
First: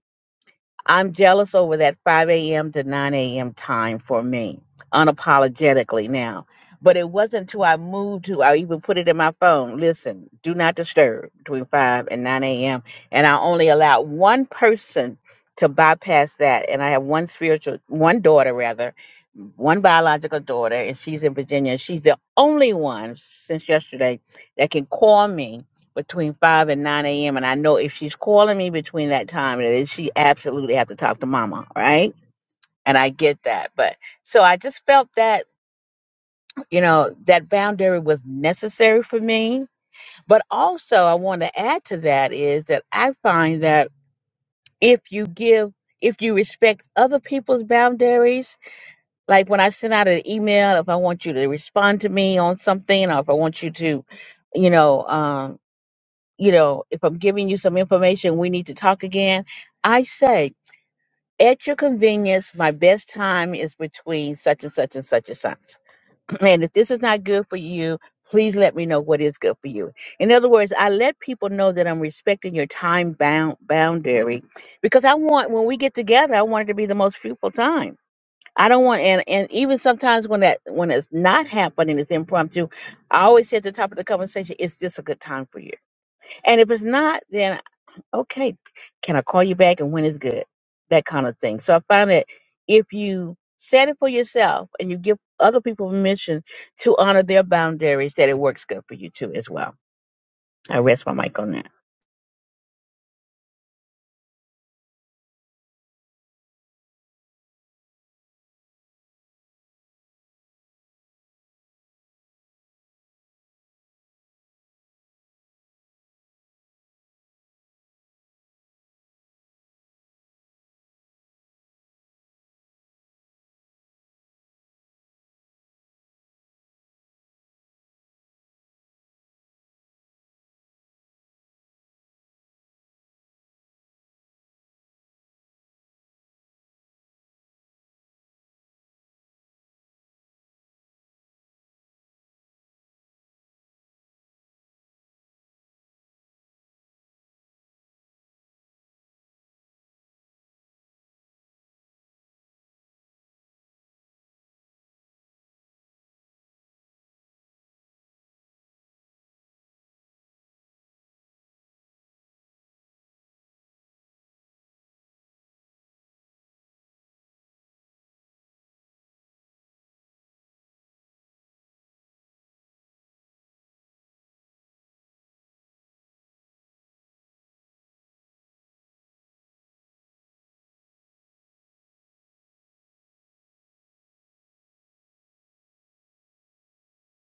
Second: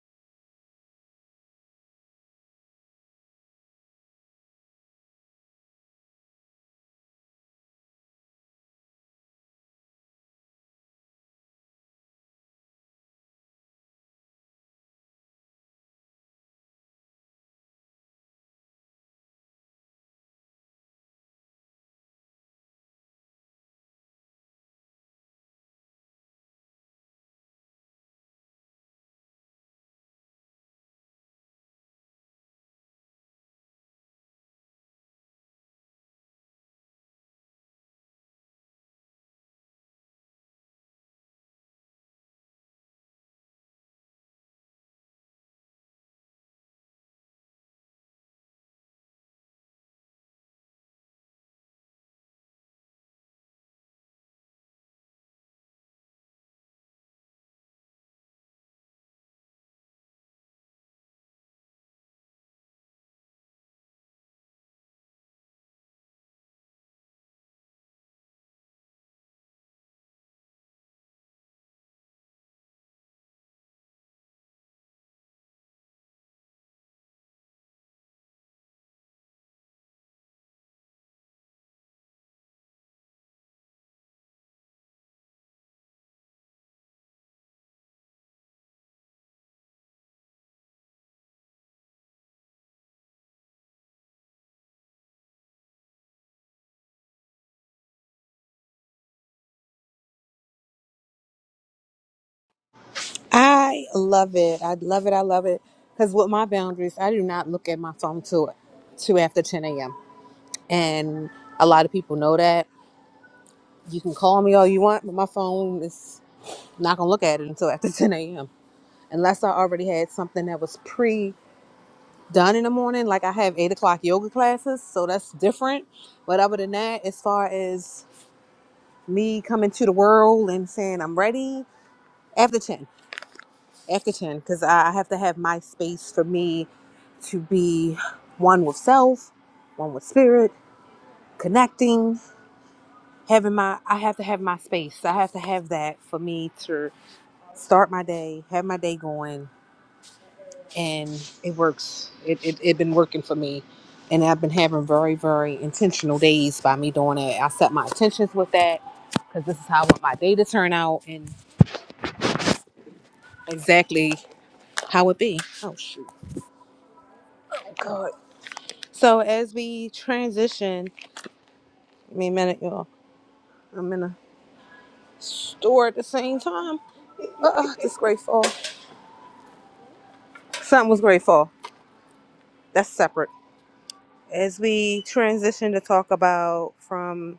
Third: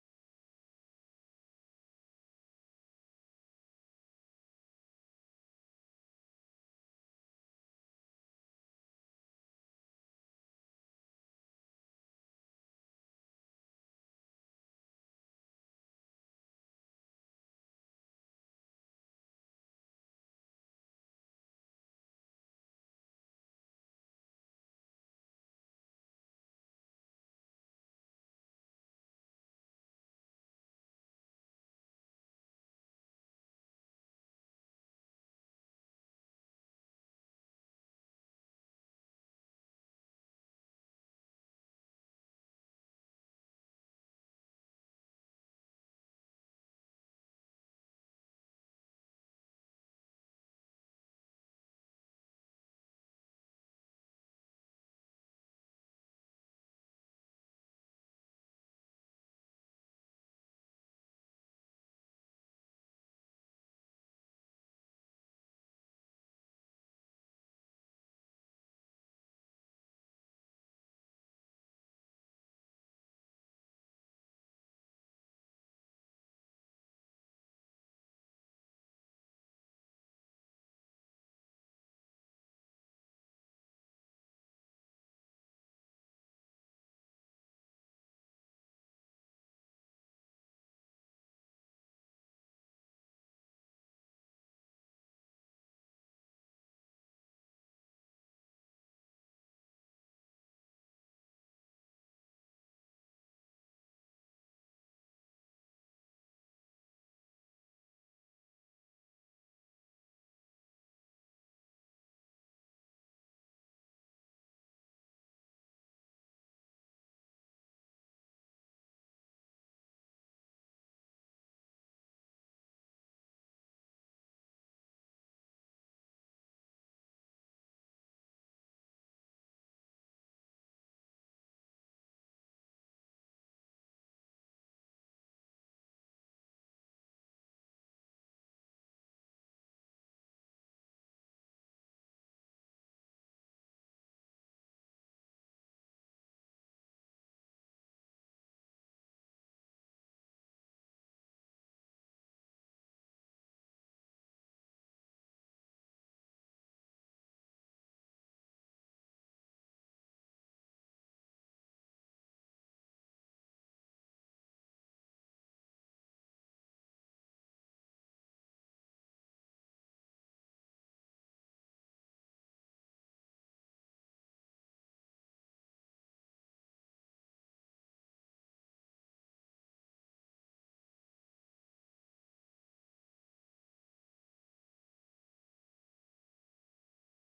I'm jealous over that 5 a.m. to 9 a.m. time for me, unapologetically now. But it wasn't till I moved to, I even put it in my phone. Listen, do not disturb between 5 and 9 a.m. And I only allowed one person to bypass that. And I have one spiritual, one daughter rather, one biological daughter, and she's in Virginia. She's the only one since yesterday that can call me between 5 and 9 a.m. And I know if she's calling me between that time, then she absolutely have to talk to mama, right? And I get that. But so I just felt that, you know, that boundary was necessary for me. But also, I want to add to that is that I find that if you give, if you respect other people's boundaries, like when I send out an email, if I want you to respond to me on something or if I want you to, you know, um you know, if I'm giving you some information, we need to talk again. I say, at your convenience, my best time is between such and such and such and such. And if this is not good for you, please let me know what is good for you. In other words, I let people know that I'm respecting your time bound boundary because I want when we get together, I want it to be the most fruitful time. I don't want and, and even sometimes when that when it's not happening, it's impromptu. I always say at the top of the conversation, is this a good time for you? And if it's not, then okay, can I call you back and when is good? That kind of thing. So I find that if you set it for yourself and you give other people permission to honor their boundaries, that it works good for you too as well. I rest my mic on that.
I love it. I love it. I love it. Because with my boundaries, I do not look at my phone till, till after 10 a.m. and a lot of people know that. You can call me all you want, but my phone is not gonna look at it until after 10 a.m. Unless I already had something that was pre done in the morning, like I have eight o'clock yoga classes, so that's different. But other than that, as far as me coming to the world and saying I'm ready after 10, after 10, because I I have to have my space for me to be one with self, one with spirit, connecting. having my I have to have my space. I have to have that for me to start my day, have my day going, and it works. It it, it been working for me, and I've been having very very intentional days by me doing it. I set my intentions with that because this is how I want my day to turn out and exactly how it be. Oh shoot, God. So as we transition, give me a minute, y'all. I'm in a store at the same time. Uh, uh, this great fall. Something was great fall. That's separate. As we transition to talk about from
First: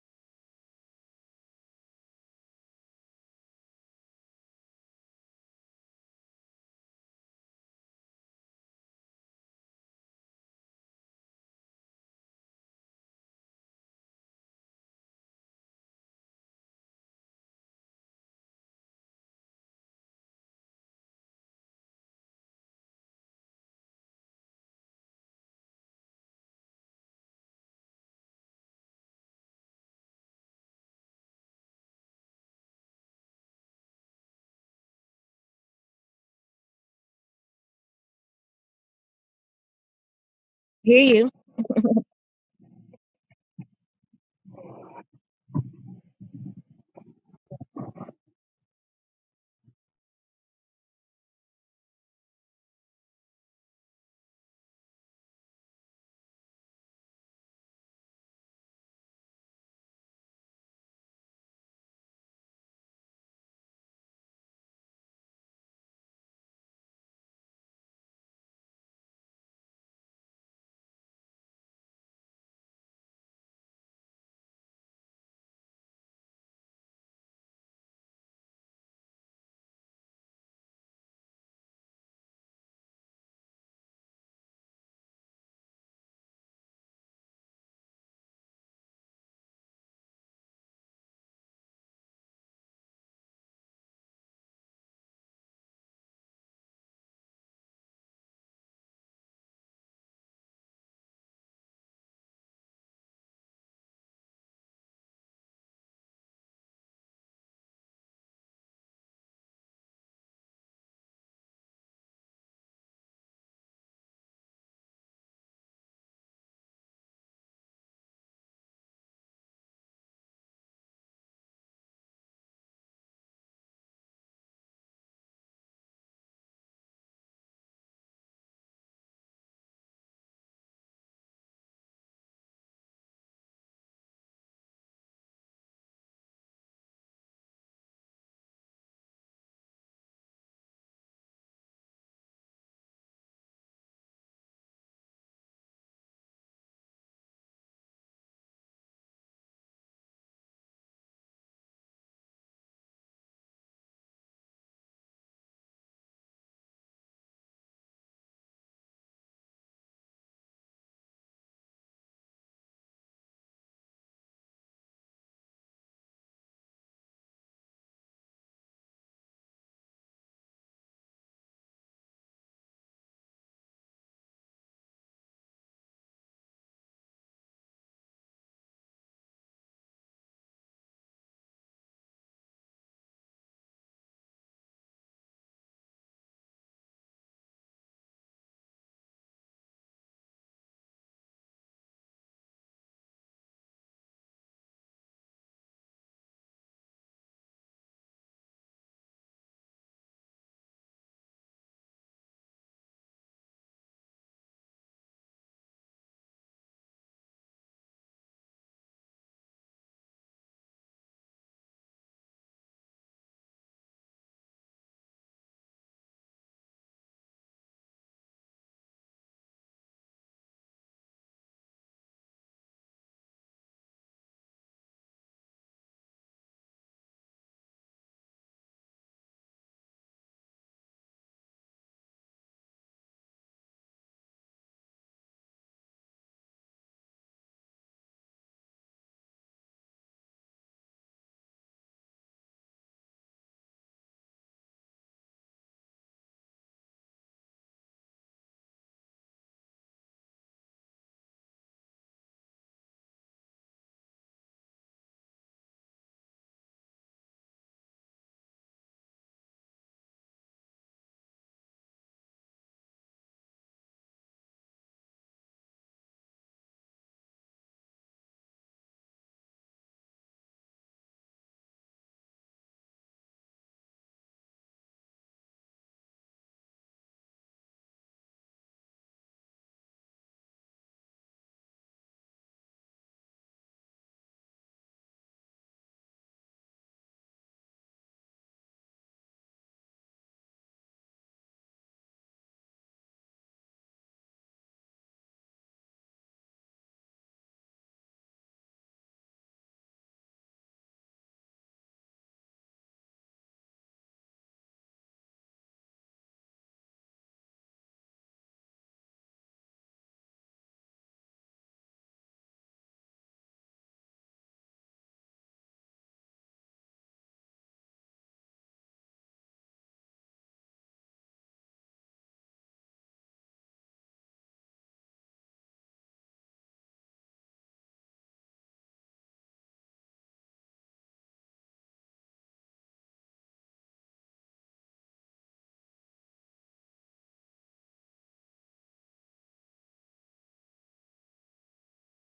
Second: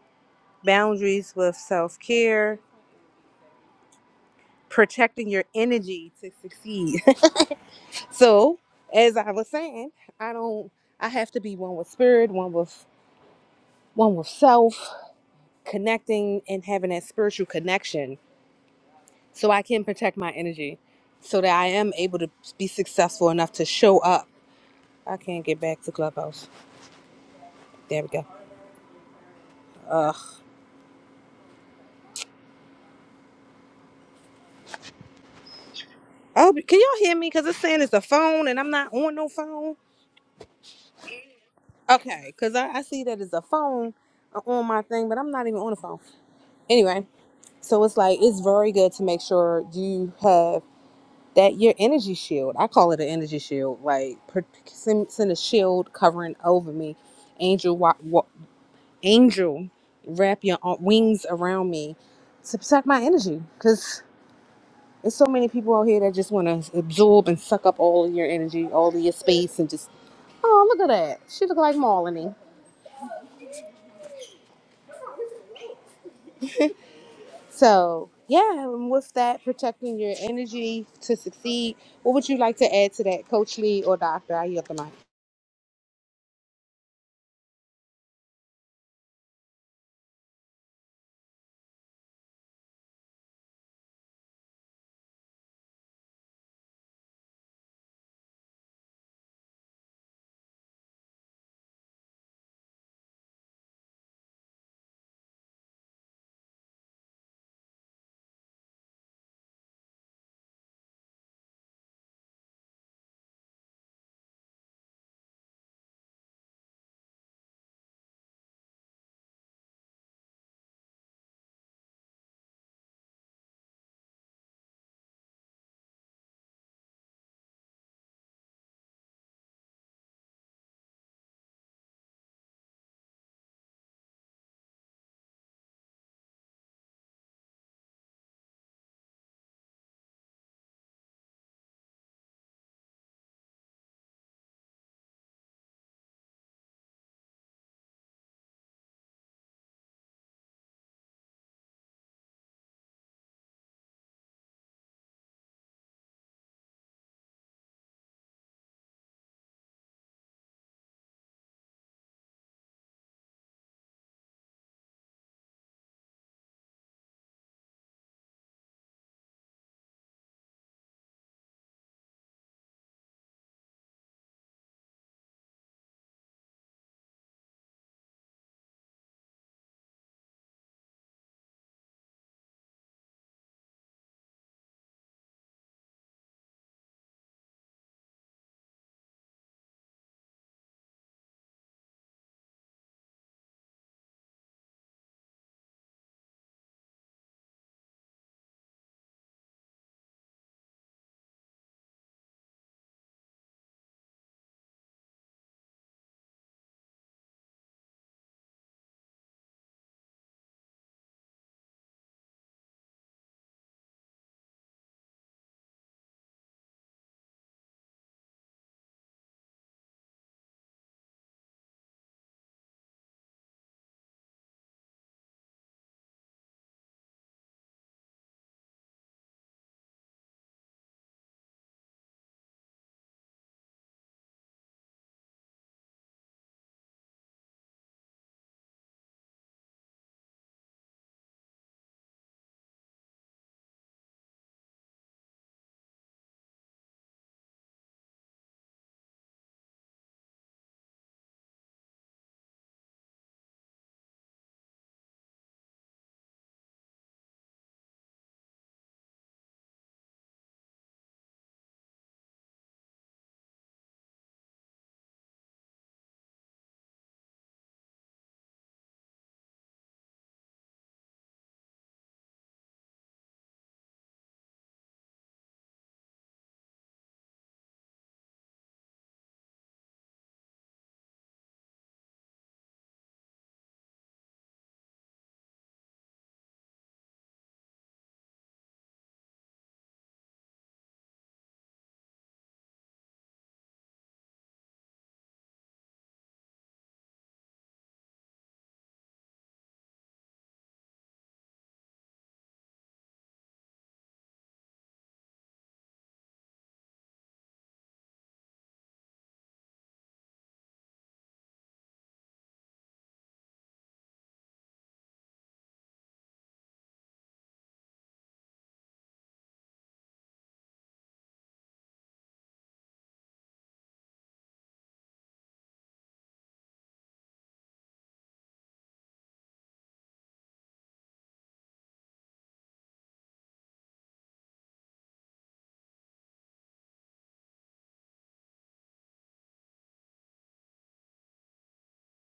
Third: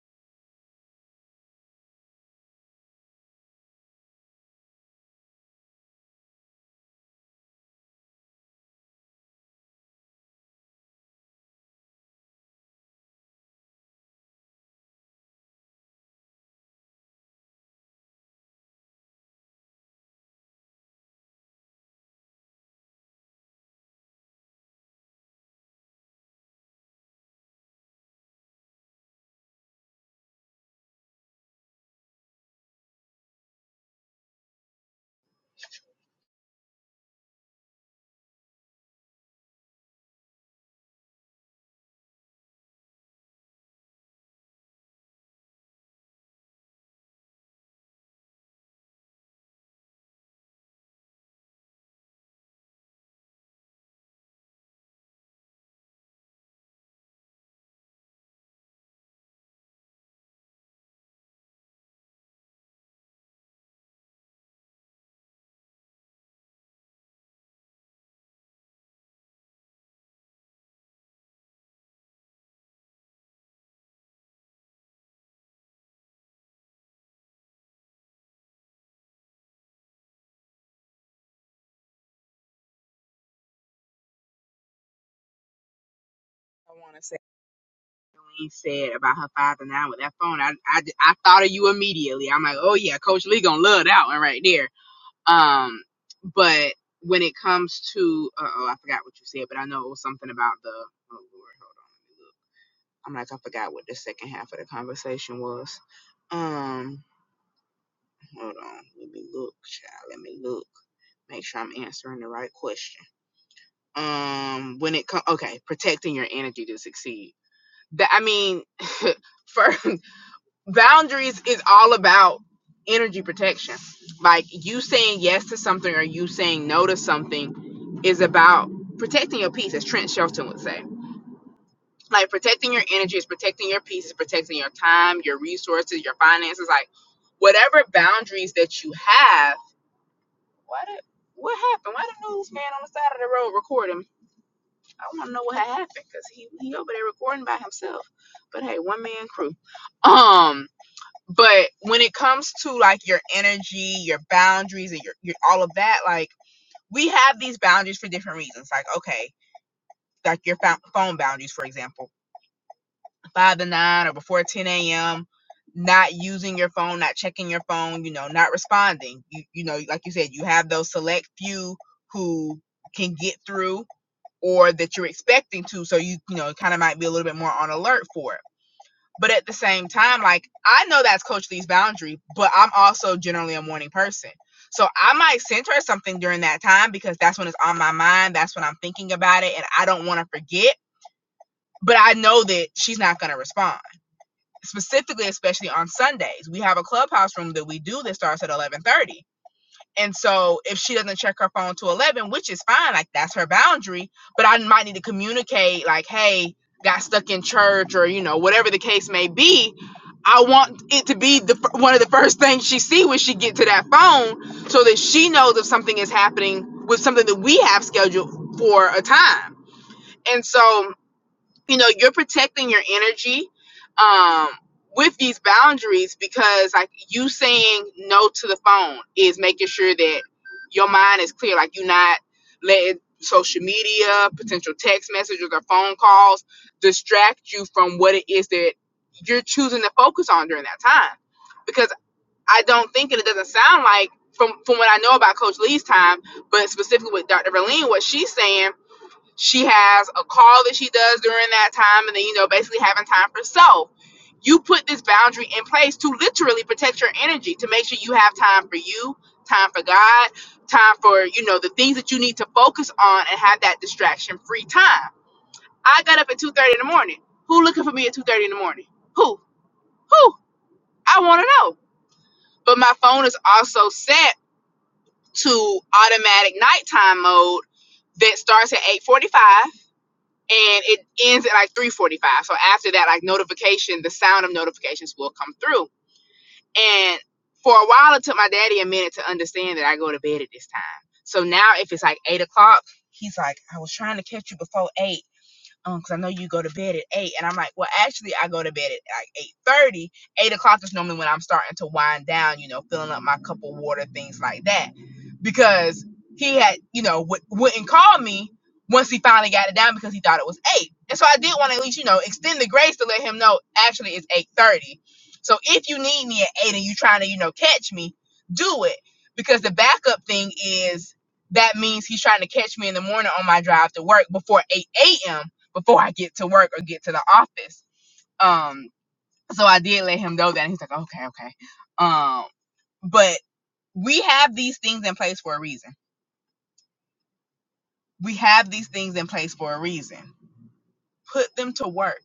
boundaries with self care, protecting your energy to succeed. so, as I was saying, I don't, I have to be one with spirit, one with, one with self, connecting and having that spiritual connection so I can protect my energy so that I am able to be successful enough to show up. I can't get back to Clubhouse. There we go. Ugh. Oh, can y'all hear me? Because it's saying it's a phone and I'm not on no phone.
Hear
Okay, because I, I see that as a phone uh, on my thing, but I'm not even on the phone. Anyway, so it's like it's very good to make sure you have that your energy shield. I call it an energy shield. Like per- send, send a shield covering over me, angel, wa- wa- angel, wrap your ar- wings around me to protect my energy. Because there's so many people out here that just want to absorb and suck up all of your energy, all of your space, and just oh look at that, she look like Marlene. So, yeah, and with that, protecting your energy to succeed, what would you like to add to that, Coach Lee or Doctor? I yield the mic.
I want to say. Lee said about her father now with that phone, I, I, I thought of you immediately. I'm like, oh yeah, Coach Lee gonna love that one right there. Um, but when it comes to, uh oh, I forgot what you said, but I know it was something about the. Oh Lord, hold on, let me look. I'm like, I forgot what the second half of the conversation was. Um, hold on, let me look, child. Let me look. Make sure I'm answering the right question. Um, when it comes, okay, protecting your energy to succeed. That I mean, for. boundaries is all about energy protection. Like you saying yes to something or you saying no to something is about protecting your peace, as Trent Shelton would say. Like protecting your energy is protecting your peace, is protecting your time, your resources, your finances, like whatever boundaries that you have. Why did what happened? Why the newsman on the side of the road recording? I want to know what happened because he he over there recording by himself. But hey, one man crew. Um, But when it comes to like your energy, your boundaries, and your, your all of that, like we have these boundaries for different reasons. Like, okay, like your phou- phone boundaries, for example, five to nine or before 10 a.m., not using your phone, not checking your phone, you know, not responding. You, you know, like you said, you have those select few who can get through or that you're expecting to. So you, you know, kind of might be a little bit more on alert for. But at the same time, like I know that's Coach Lee's boundary, but I'm also generally a morning person. So I might send her something during that time because that's when it's on my mind. That's when I'm thinking about it and I don't want to forget. But I know that she's not going to respond. Specifically, especially on Sundays, we have a clubhouse room that we do that starts at 11:30. And so if she doesn't check her phone to 11, which is fine, like that's her boundary, but I might need to communicate, like, hey, got stuck in church or, you know, whatever the case may be. I want it to be the one of the first things she see when she get to that phone so that she knows if something is happening with something that we have scheduled for a time. And so you know you're protecting your energy um with these boundaries because like you saying no to the phone is making sure that your mind is clear like you're not letting social media potential text messages or phone calls distract you from what it is that you're choosing to focus on during that time because i don't think and it doesn't sound like from from what i know about coach lee's time but specifically with dr verlene what she's saying she has a call that she does during that time, and then, you know, basically having time for self. You put this boundary in place to literally protect your energy, to make sure you have time for you, time for God, time for, you know, the things that you need to focus on and have that distraction free time. I got up at 2.30 in the morning. Who looking for me at 2.30 in the morning? Who? Who? I want to know. But my phone is also set to automatic nighttime mode that starts at 8:45 and it ends at like 3:45. So after that, like notification, the sound of notifications will come through. And for a while, it took my daddy a minute to understand that I go to bed at this time. So now, if it's like eight o'clock, he's like, "I was trying to catch you before 8 um, Cause I know you go to bed at eight, and I'm like, well, actually, I go to bed at like eight thirty. Eight o'clock is normally when I'm starting to wind down, you know, filling up my cup of water, things like that. Because he had, you know, w- wouldn't call me once he finally got it down because he thought it was eight, and so I did want to at least, you know, extend the grace to let him know actually it's eight thirty. So if you need me at eight and you are trying to, you know, catch me, do it because the backup thing is that means he's trying to catch me in the morning on my drive to work before 8 a.m before I get to work or get to the office. Um, so I did let him know that. And he's like, okay, okay. Um, but we have these things in place for a reason. We have these things in place for a reason. Put them to work.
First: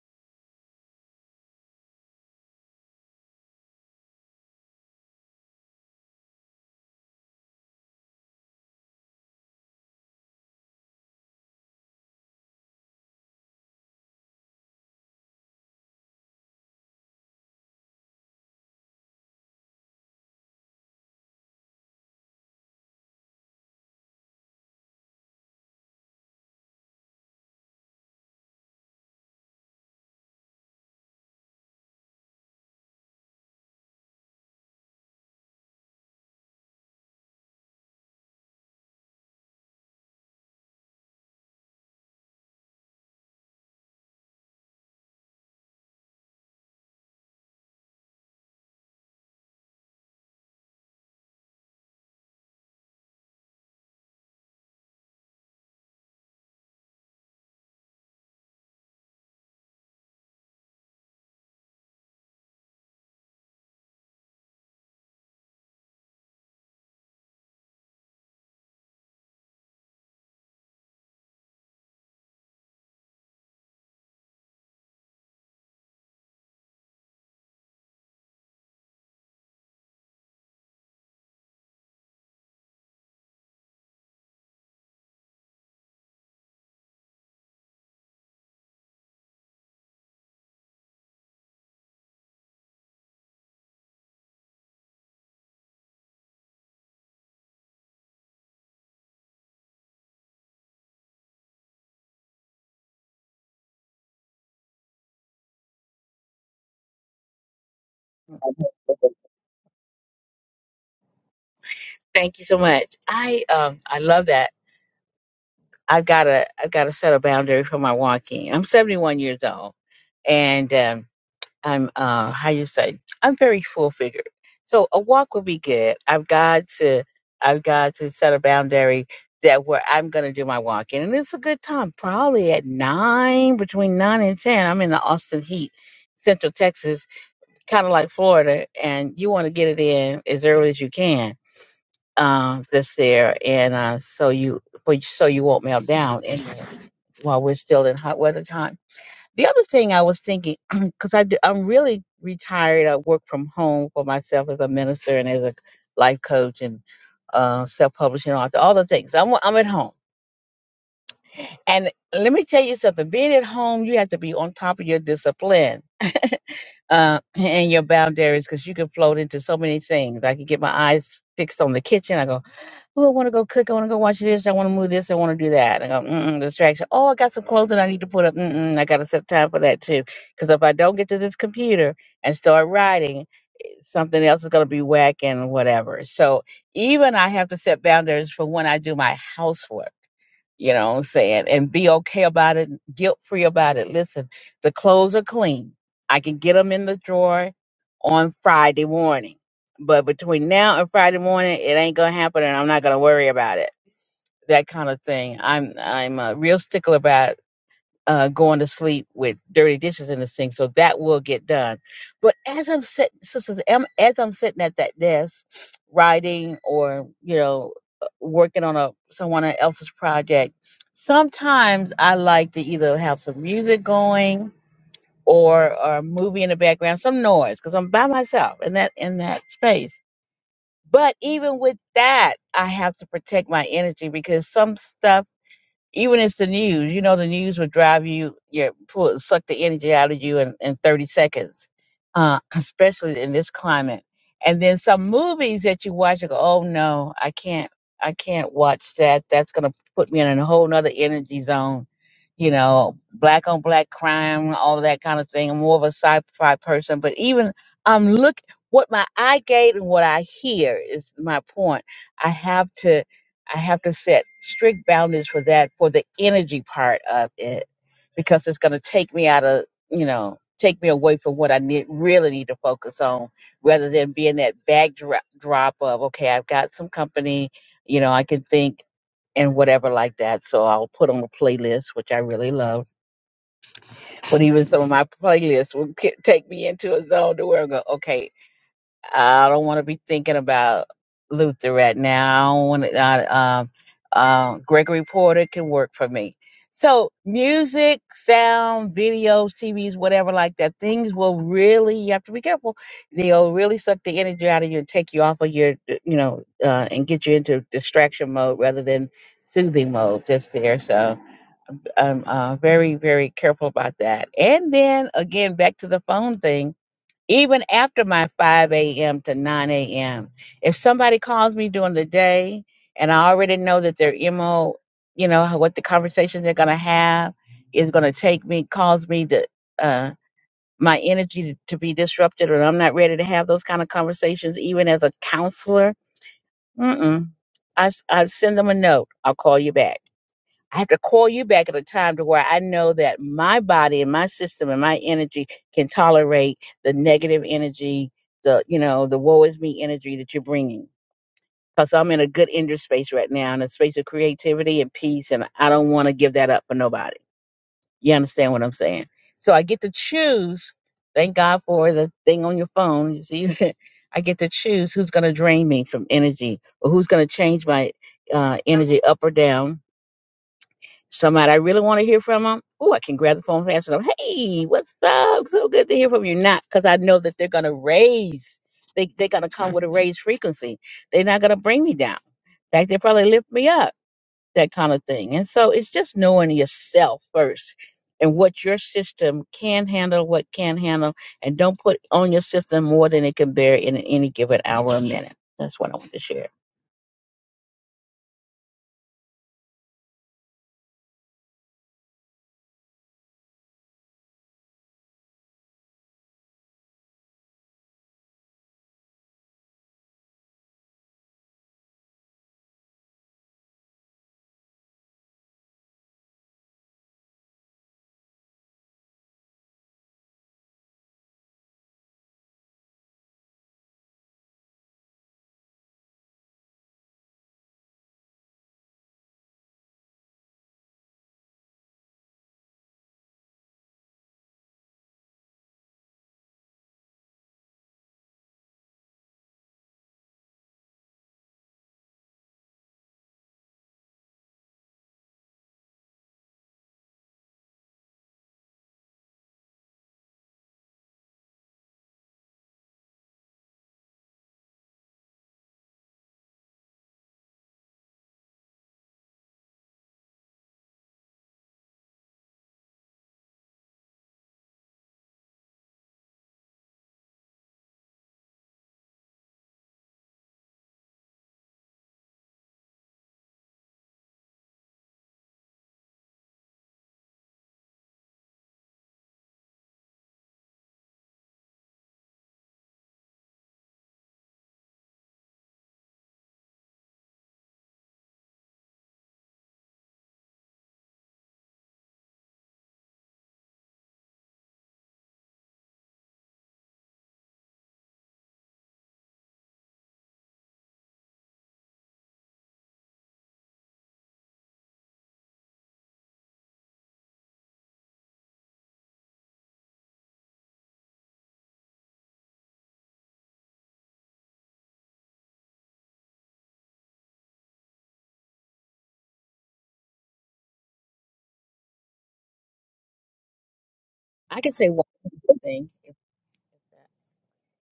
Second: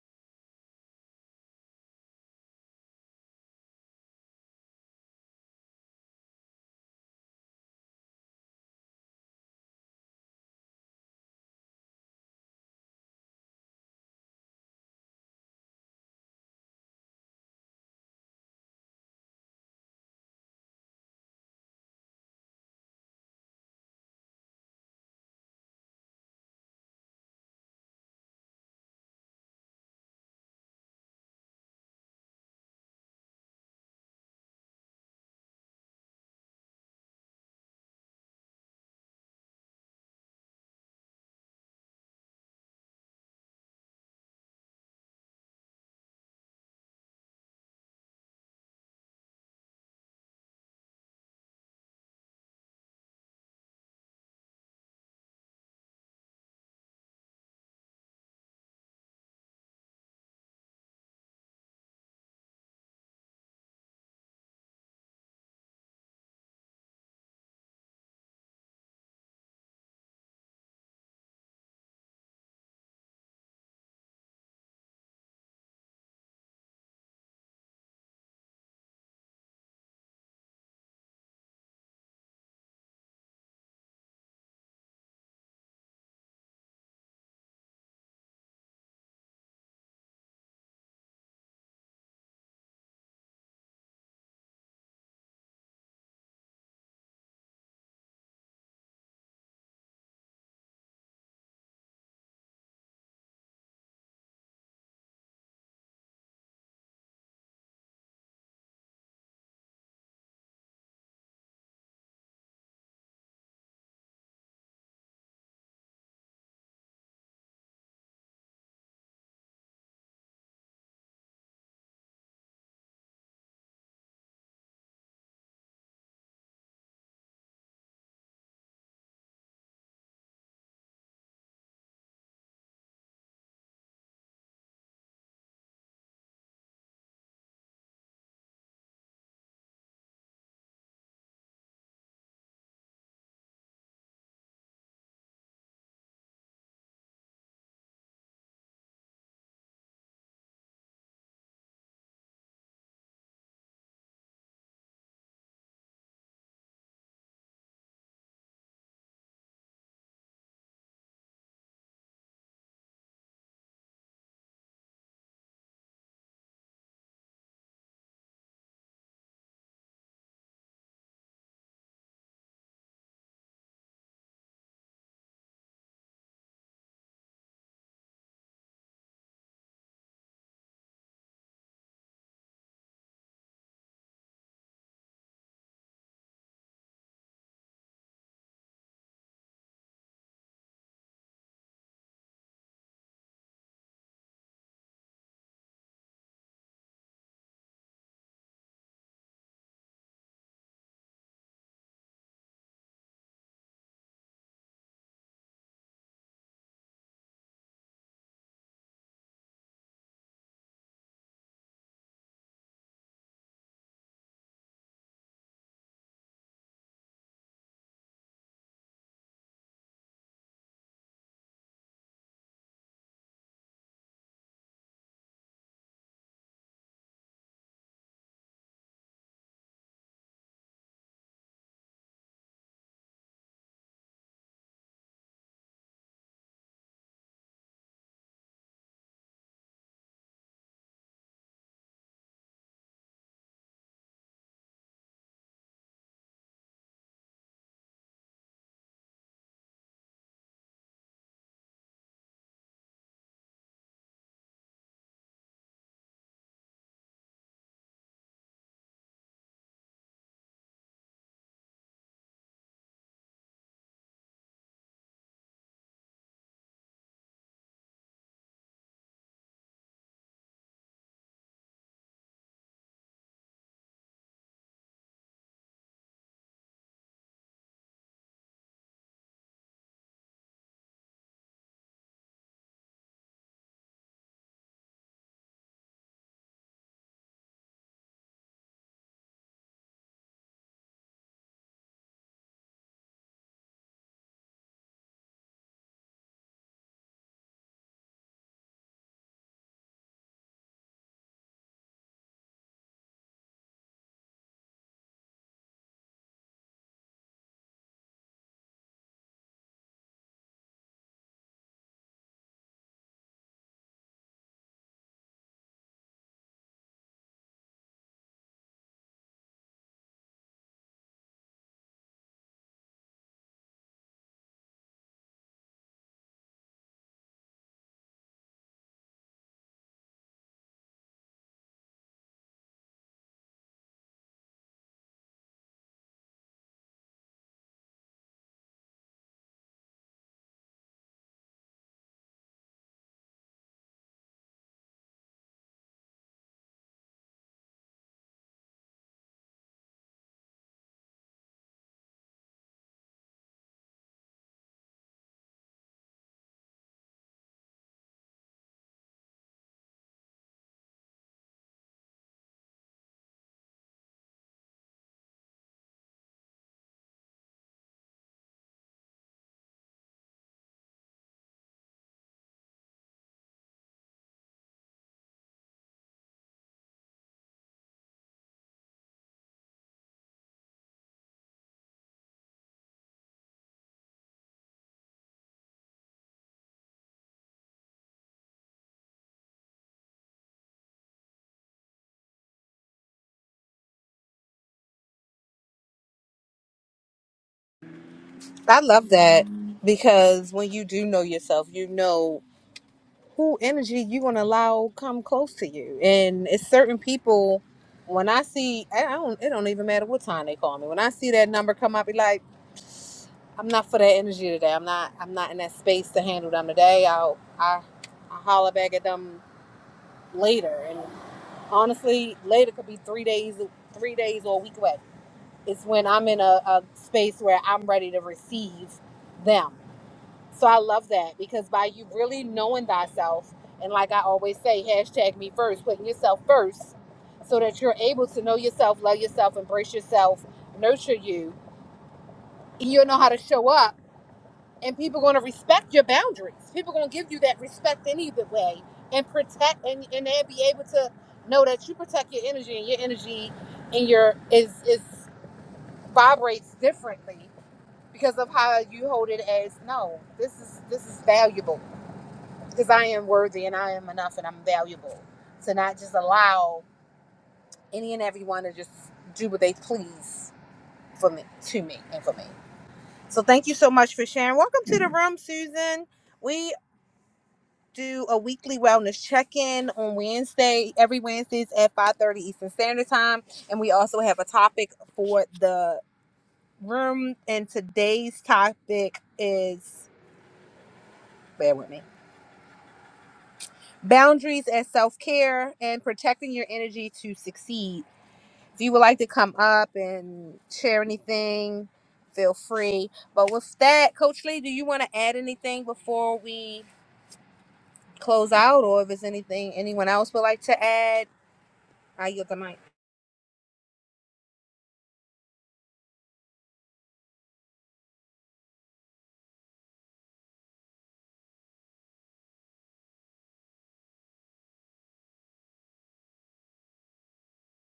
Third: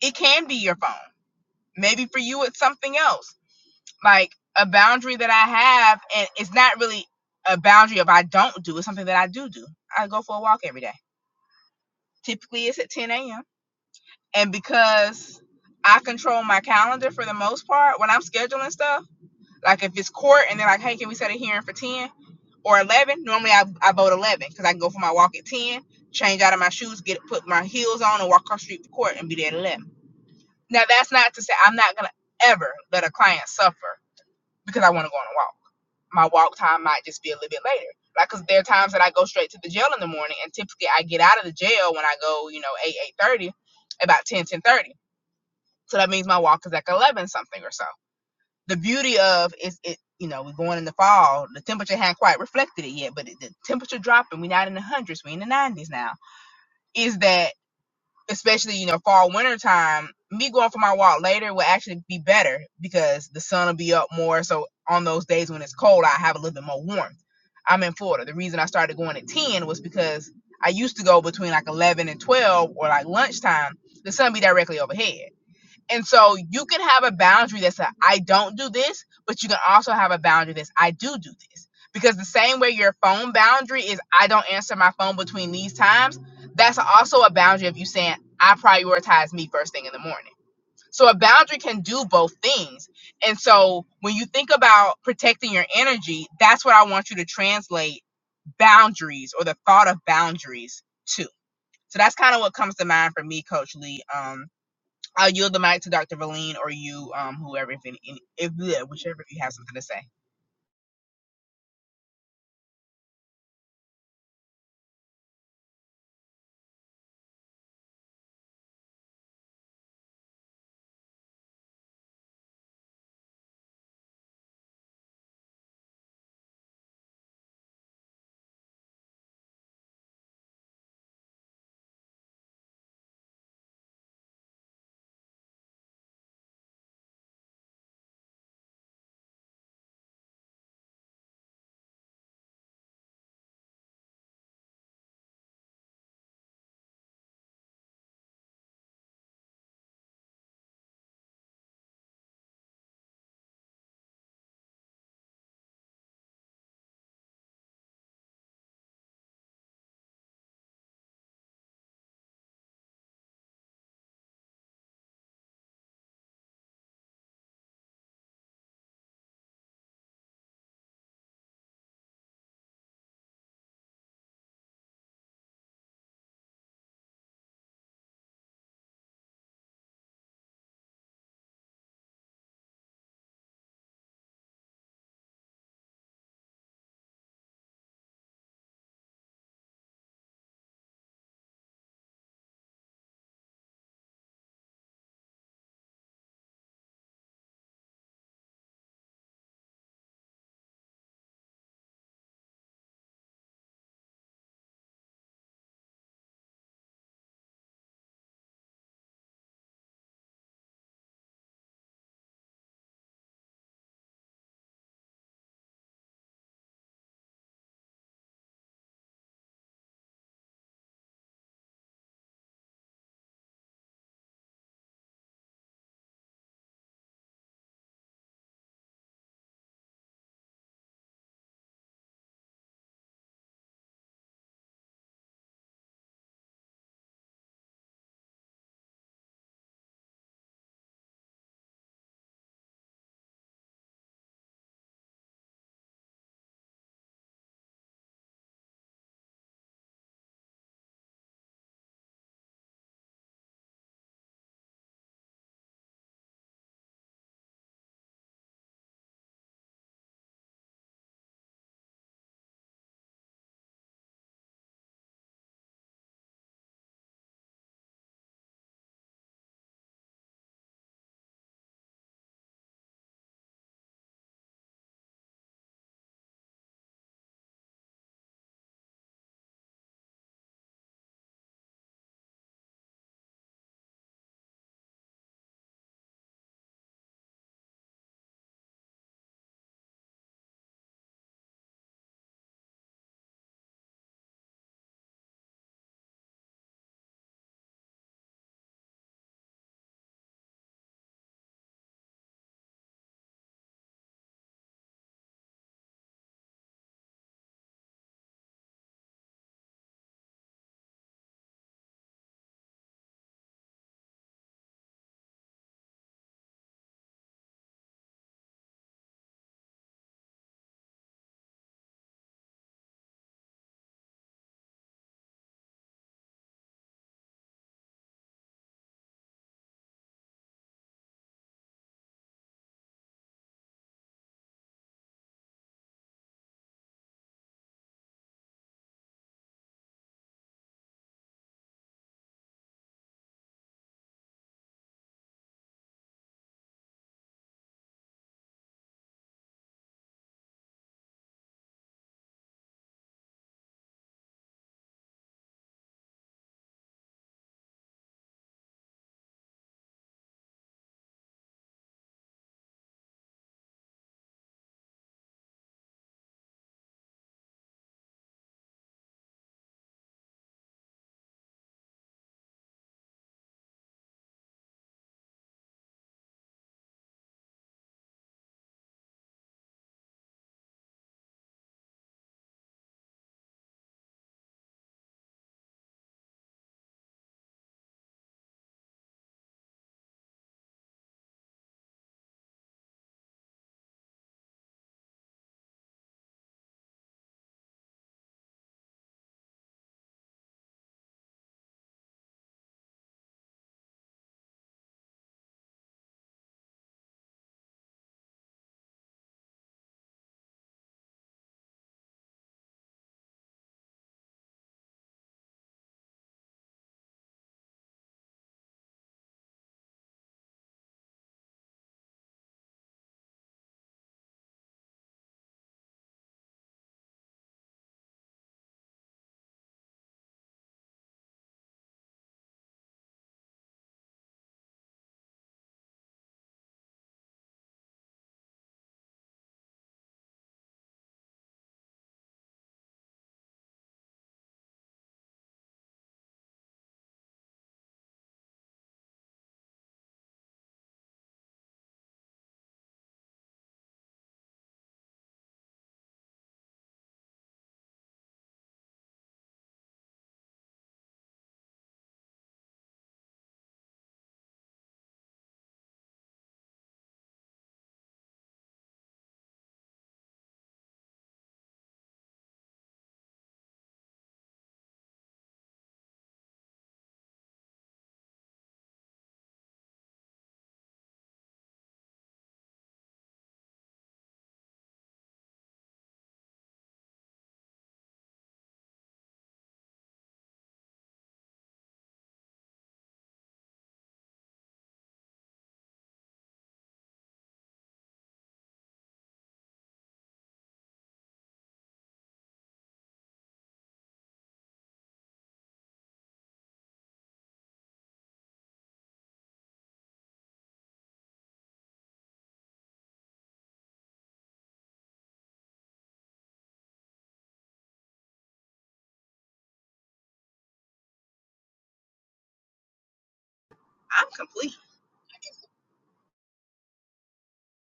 It can be your phone. Maybe for you, it's something else. Like a boundary that I have, and it's not really a boundary of I don't do, it's something that I do do. I go for a walk every day. Typically, it's at 10 a.m. And because I control my calendar for the most part, when I'm scheduling stuff, Like if it's court and they're like, hey, can we set a hearing for 10 or 11? Normally I, I vote 11 because I can go for my walk at 10, change out of my shoes, get put my heels on and walk across the street to court and be there at 11. Now that's not to say I'm not going to ever let a client suffer because I want to go on a walk. My walk time might just be a little bit later. Like, cause there are times that I go straight to the jail in the morning, and typically I get out of the jail when I go, you know, eight eight thirty, about 10 10 30. So that means my walk is like eleven something or so the beauty of is it you know we're going in the fall the temperature hadn't quite reflected it yet but the temperature dropping we're not in the hundreds we're in the 90s now is that especially you know fall winter time me going for my walk later will actually be better because the sun will be up more so on those days when it's cold i have a little bit more warmth i'm in florida the reason i started going at 10 was because i used to go between like 11 and 12 or like lunchtime the sun be directly overhead and so you can have a boundary that's a, I don't do this, but you can also have a boundary that's I do do this. Because the same way your phone boundary is I don't answer my phone between these times, that's also a boundary of you saying I prioritize me first thing in the morning. So a boundary can do both things. And so when you think about protecting your energy, that's what I want you to translate boundaries or the thought of boundaries to. So that's kind of what comes to mind for me, Coach Lee. Um, I'll yield the mic to Dr. Verlene or you, um, whoever, if any, any- if yeah,
you.
whichever of you have something to say.
Thank you so much. I um I love that. I've got to I've got to set a boundary for my walking. I'm 71 years old, and um, I'm uh how you say I'm very full figured. So a walk would be good. I've got to I've got to set a boundary that where I'm going to do my walking, and it's a good time. Probably at nine between nine and ten. I'm in the Austin heat, Central Texas, kind of like Florida, and you want to get it in as early as you can uh, that's there, and uh, so you for so you won't melt down in there while we're still in hot weather time. The other thing I was thinking, because I do, I'm really retired. I work from home for myself as a minister and as a life coach and uh, self-publishing author, all the things. I'm I'm at home, and let me tell you something. Being at home, you have to be on top of your discipline uh, and your boundaries because you can float into so many things. I could get my eyes fixed on the kitchen. I go. Oh, I want to go cook. I want to go watch this. I want to move this. I want to do that. I go, mm-mm, distraction. Oh, I got some clothing I need to put up. Mm-mm, I got to set time for that too. Because if I don't get to this computer and start writing, something else is going to be whack and whatever. So even I have to set boundaries for when I do my housework you know what I'm saying? And be okay about it, guilt free about it. Listen, the clothes are clean. I can get them in the drawer on Friday morning. But between now and Friday morning, it ain't gonna happen and I'm not gonna worry about it. That kind of thing. I'm I'm a real stickler about uh, going to sleep with dirty dishes in the sink, so that will get done. But as I'm sitting, so, so am- as I'm sitting at that desk, writing or you know, uh, working on a someone else's project, sometimes I like to either have some music going or, or a movie in the background, some noise, because I'm by myself in that in that space. But even with that, I have to protect my energy because some stuff even it's the news. You know, the news will drive you, your pull, suck the energy out of you in, in 30 seconds, uh, especially in this climate. And then some movies that you watch, you go, oh no, I can't, I can't watch that. That's gonna put me in a whole nother energy zone. You know, black on black crime, all of that kind of thing. I'm more of a sci-fi person, but even I'm look what my eye gate and what I hear is my point. I have to I have to set strict boundaries for that for the energy part of it because it's going to take me out of, you know, take me away from what I need really need to focus on rather than being that backdrop drop of okay, I've got some company, you know, I can think and whatever like that. So I'll put on a playlist, which I really love. But even some of my playlists will ki- take me into a zone to where I go, okay, I don't want to be thinking about Luther right now. I don't want to, I, um, um, Gregory Porter can work for me. So music, sound, videos, TVs, whatever like that, things will really, you have to be careful. They'll really suck the energy out of you and take you off of your, uh, you know, uh, and get you into distraction mode rather than soothing mode just there. So I'm uh, very, very careful about that. And then again, back to the phone thing even after my 5 a.m. to 9 a.m. If somebody calls me during the day and I already know that their MO, you know, how- what the conversation they're going to have is going to take me, cause me to, uh, my energy to, to be disrupted or I'm not ready to have those kind of conversations, even as a counselor, mm-mm. I, s- I send them a note. I'll call you back I have to call you back at a time to where I know that my body and my system and my energy can tolerate the negative energy, the you know, the woe is me energy that you're bringing. Because I'm in a good inner space right now, in a space of creativity and peace, and I don't want to give that up for nobody. You understand what I'm saying? So I get to choose. Thank God for the thing on your phone. You see, I get to choose who's going to drain me from energy or who's going to change my uh, energy up or down somebody I really want to hear from them, oh, I can grab the phone and answer them. Hey, what's up? So good to hear from you. Not because I know that they're going to raise, they, they're going to come with a raised frequency. They're not going to bring me down. In fact, they probably lift me up, that kind of thing. And so it's just knowing yourself first and what your system can handle, what can handle, and don't put on your system more than it can bear in any given hour or minute. That's what I want to share.
I love that because when you do know yourself, you know who energy you're gonna allow come close to you. And it's certain people when I see I I don't it don't even matter what time they call me. When I see that number come up, be like, I'm not for that energy today. I'm not I'm not in that space to handle them today. I'll I I holler back at them later. honestly later could be three days three days or a week away it's when i'm in a, a space where i'm ready to receive them so i love that because by you really knowing thyself and like i always say hashtag me first putting yourself first so that you're able to know yourself love yourself embrace yourself nurture you you'll know how to show up and people going to respect your boundaries. People going to give you that respect in either way, and protect, and and they'll be able to know that you protect your energy, and your energy, and your is is vibrates differently because of how you hold it as no, this is this is valuable because I am worthy and I am enough and I'm valuable to not just allow any and everyone to just do what they please for me to me and for me. So thank you so much for sharing. Welcome to the room, Susan. We do a weekly wellness check-in on Wednesday, every Wednesdays at 5:30 Eastern Standard Time, and we also have a topic for the room and today's topic is bear with me. Boundaries as self-care and protecting your energy to succeed. If you would like to come up and share anything, feel free. But with that, Coach Lee, do you want to add anything before we close out or if there's anything anyone else would like to add? I yield the mic.
I'm
I can
complete.
say one more thing.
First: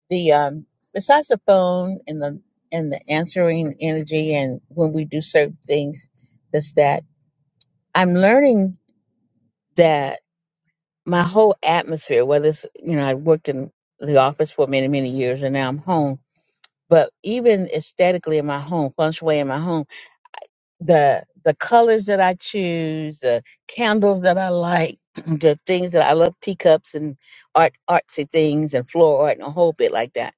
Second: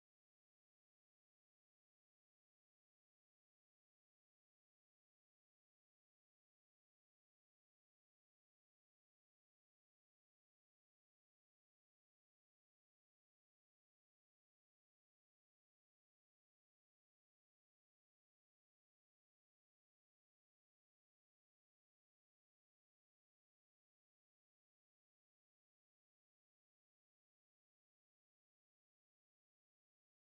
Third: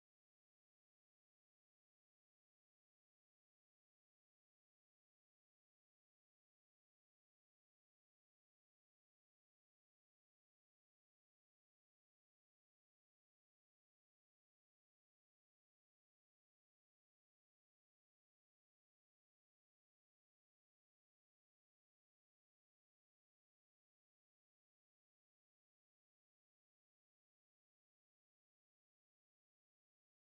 the um besides the phone and the and the answering energy and when we do certain things that's that i'm learning that my whole atmosphere whether it's you know i worked in the office for many many years and now i'm home but even aesthetically in my home feng shui in my home the the colors that i choose the candles that i like the things that i love teacups and art artsy things and floral art and a whole bit like that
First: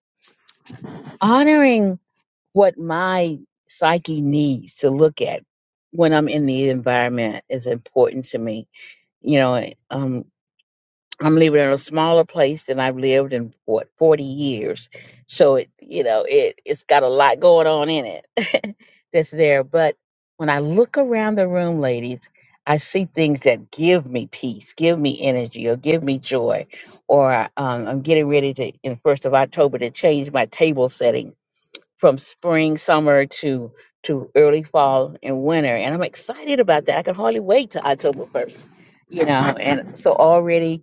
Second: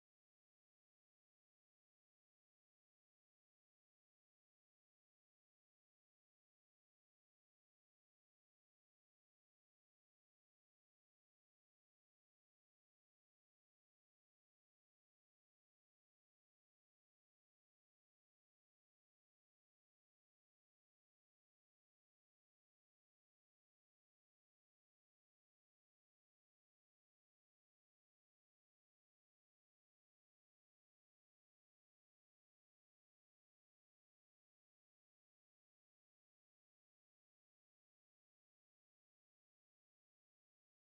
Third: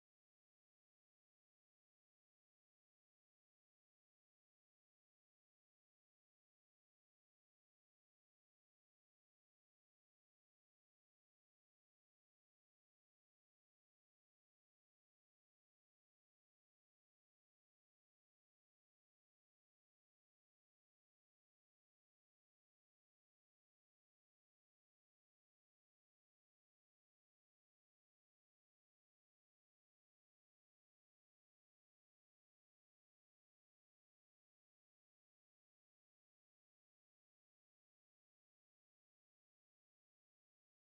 honoring what my psyche needs to look at when I'm in the environment is important to me. You know, um, I'm living in a smaller place than I've lived in what 40 years, so it you know it it's got a lot going on in it that's there. But when I look around the room, ladies. I see things that give me peace, give me energy, or give me joy. Or um, I'm getting ready to, in the first of October, to change my table setting from spring, summer to to early fall and winter. And I'm excited about that. I can hardly wait till October first, you know. And so already,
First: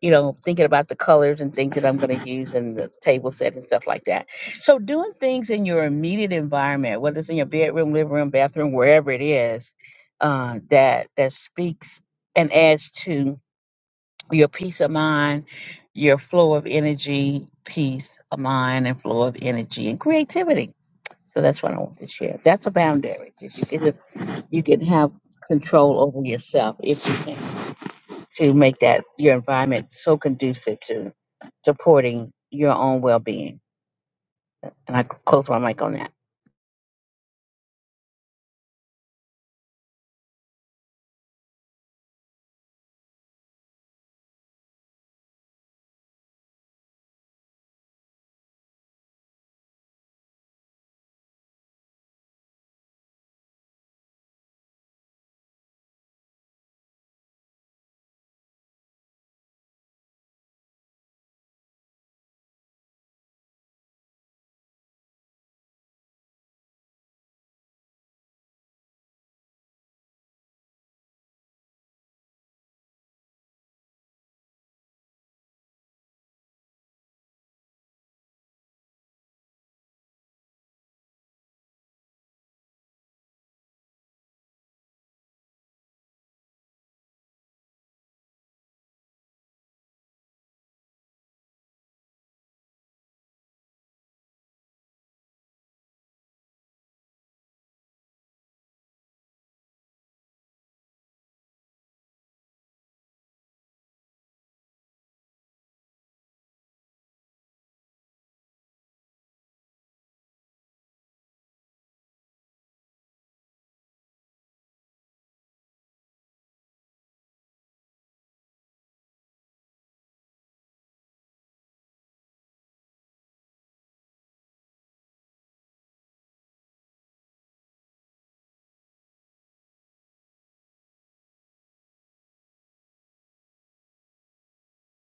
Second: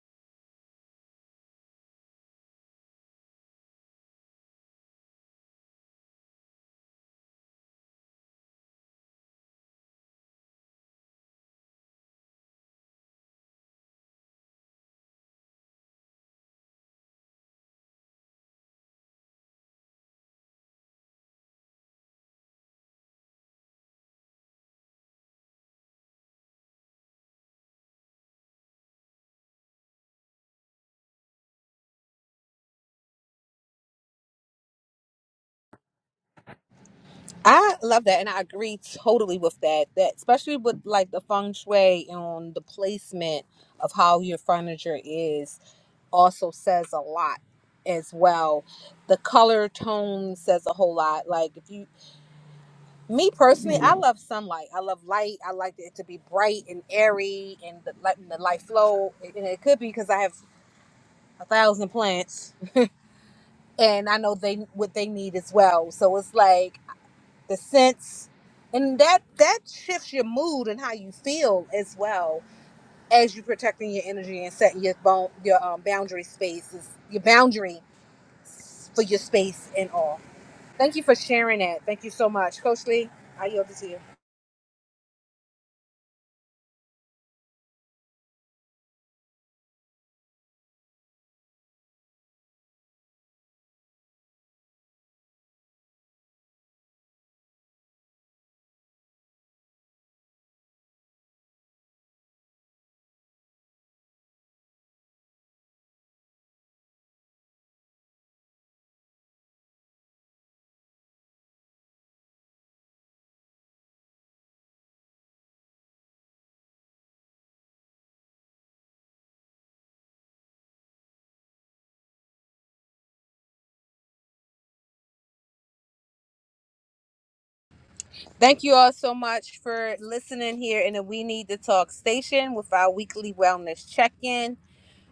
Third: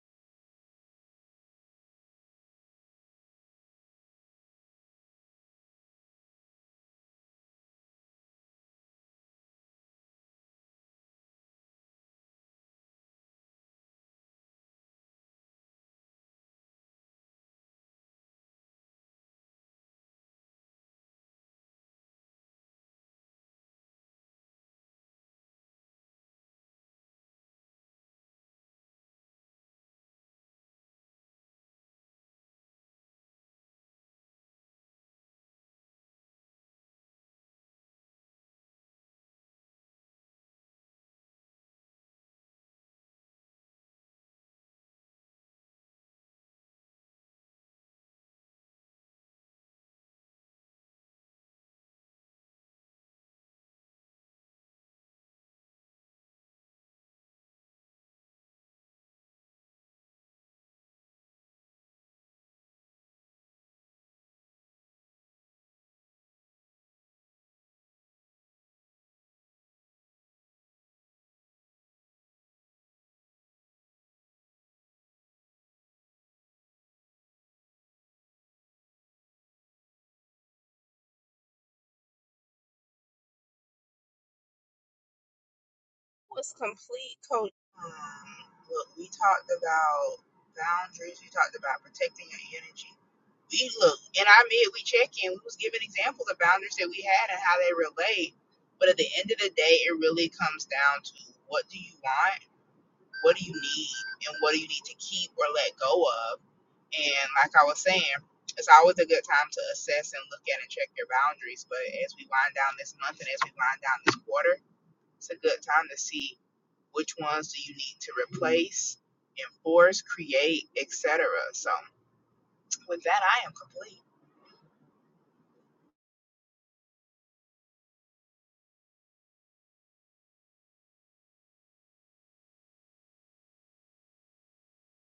you know, thinking about the colors and things that I'm going to use and the table set and stuff like that. So doing things in your immediate environment, whether it's in your bedroom, living room, bathroom, wherever it is, uh, that that speaks and adds to your peace of mind, your flow of energy, peace of mind, and flow of energy and creativity. So that's what I want to share. That's a boundary. You can, just, you can have control over yourself if you can to make that your environment so conducive to supporting your own well being. And I close my mic on that.
I love that, and I agree totally with that. That especially with like the feng shui and the placement of how your furniture is also says a lot as well. The color tone says a whole lot. Like if you, me personally, I love sunlight. I love light. I like it to be bright and airy, and the, letting the light flow. And it could be because I have a thousand plants, and I know they what they need as well. So it's like. the sense and that that shifts your mood and how you feel as well as you protecting your energy and setting your bone your um, boundary spaces your boundary for your space and all thank you for sharing that thank you so much coach lee i yield it to you
was complete, Coach. Um, look, we talked about boundaries. We talked about protecting your energy. We look in our mid, we check in. We was giving examples of boundaries that we had and how they relate. But at the end of the day, it really comes down to what do you want, what do you need, and what do you need to keep or let go of. And like I was saying, it's always a good time to assess and look at and check your boundaries. But as we wind down this month and as we wind down this quarter, it's a good time to see which ones do you need to replace, enforce, create, etc. So with that, I am complete.
thank you all so much for listening here in the we need to talk station with our weekly wellness check-in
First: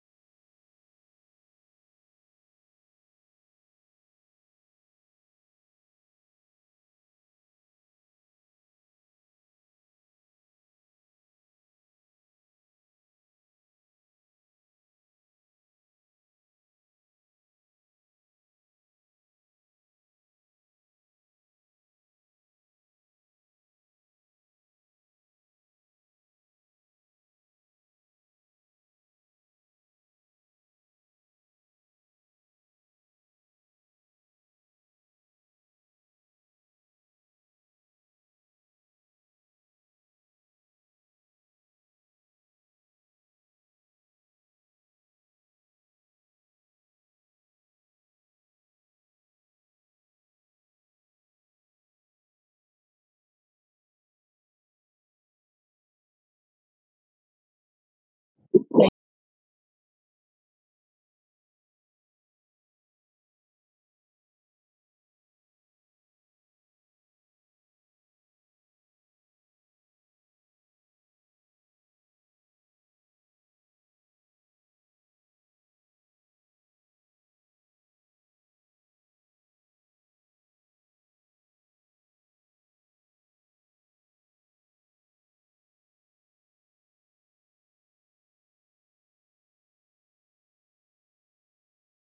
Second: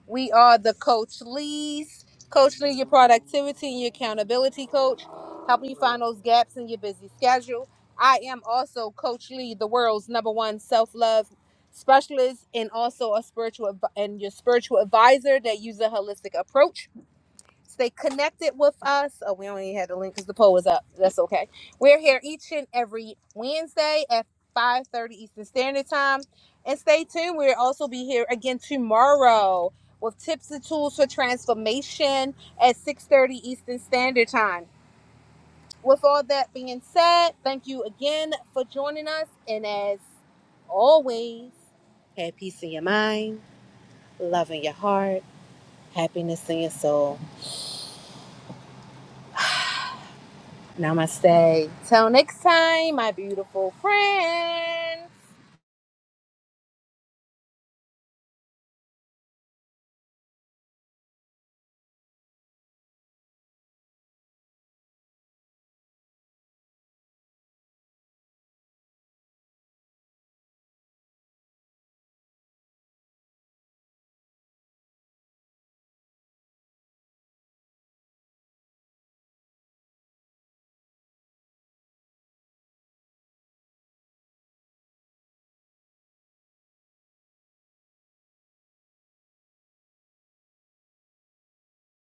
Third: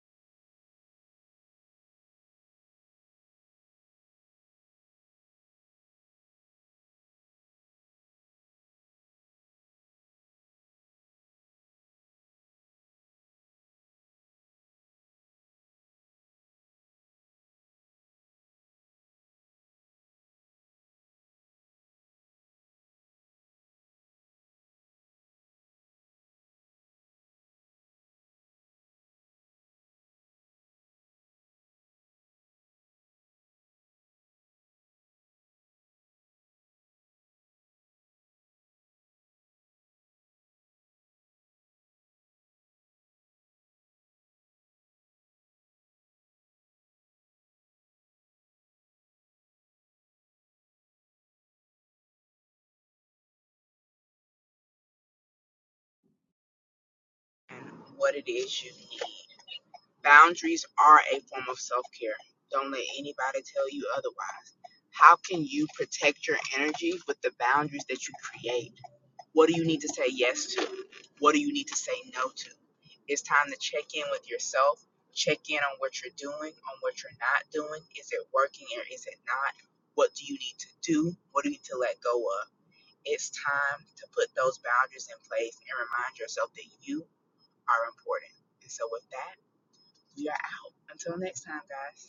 We are the Coach Lee's. Coach Lee, your productivity and your accountability coach, helping you find those gaps in your busy schedule. I am also Coach Lee, the world's number one self love specialist, and also a spiritual adv- and your spiritual advisor that uses a holistic approach Stay connected with us. Oh, we only had the link because the poll was up. That's okay. We're here each and every Wednesday at 5.30 Eastern Standard Time. And stay tuned. We'll also be here again tomorrow with tips and tools for transformation at 6.30 Eastern Standard Time. With all that being said, thank you again for joining us. And as always, have peace in your mind, love in your heart, happiness in your soul. Namaste. Till next time, my beautiful friend.
And what it is you need. Boundaries are a form of self care. Don't let anybody tell you otherwise. How can you protect your energy with the boundaries that you create? What do you need to say yes to? What do you need to say no to? It's time to check in with yourself, check in on what you're doing, on what you're not doing. Is it working or is it not? What do you need to do? What do you need to let go of? It's time to put those boundaries in place and remind yourself that you are important. And so, with that, we are out. Until next time, guys.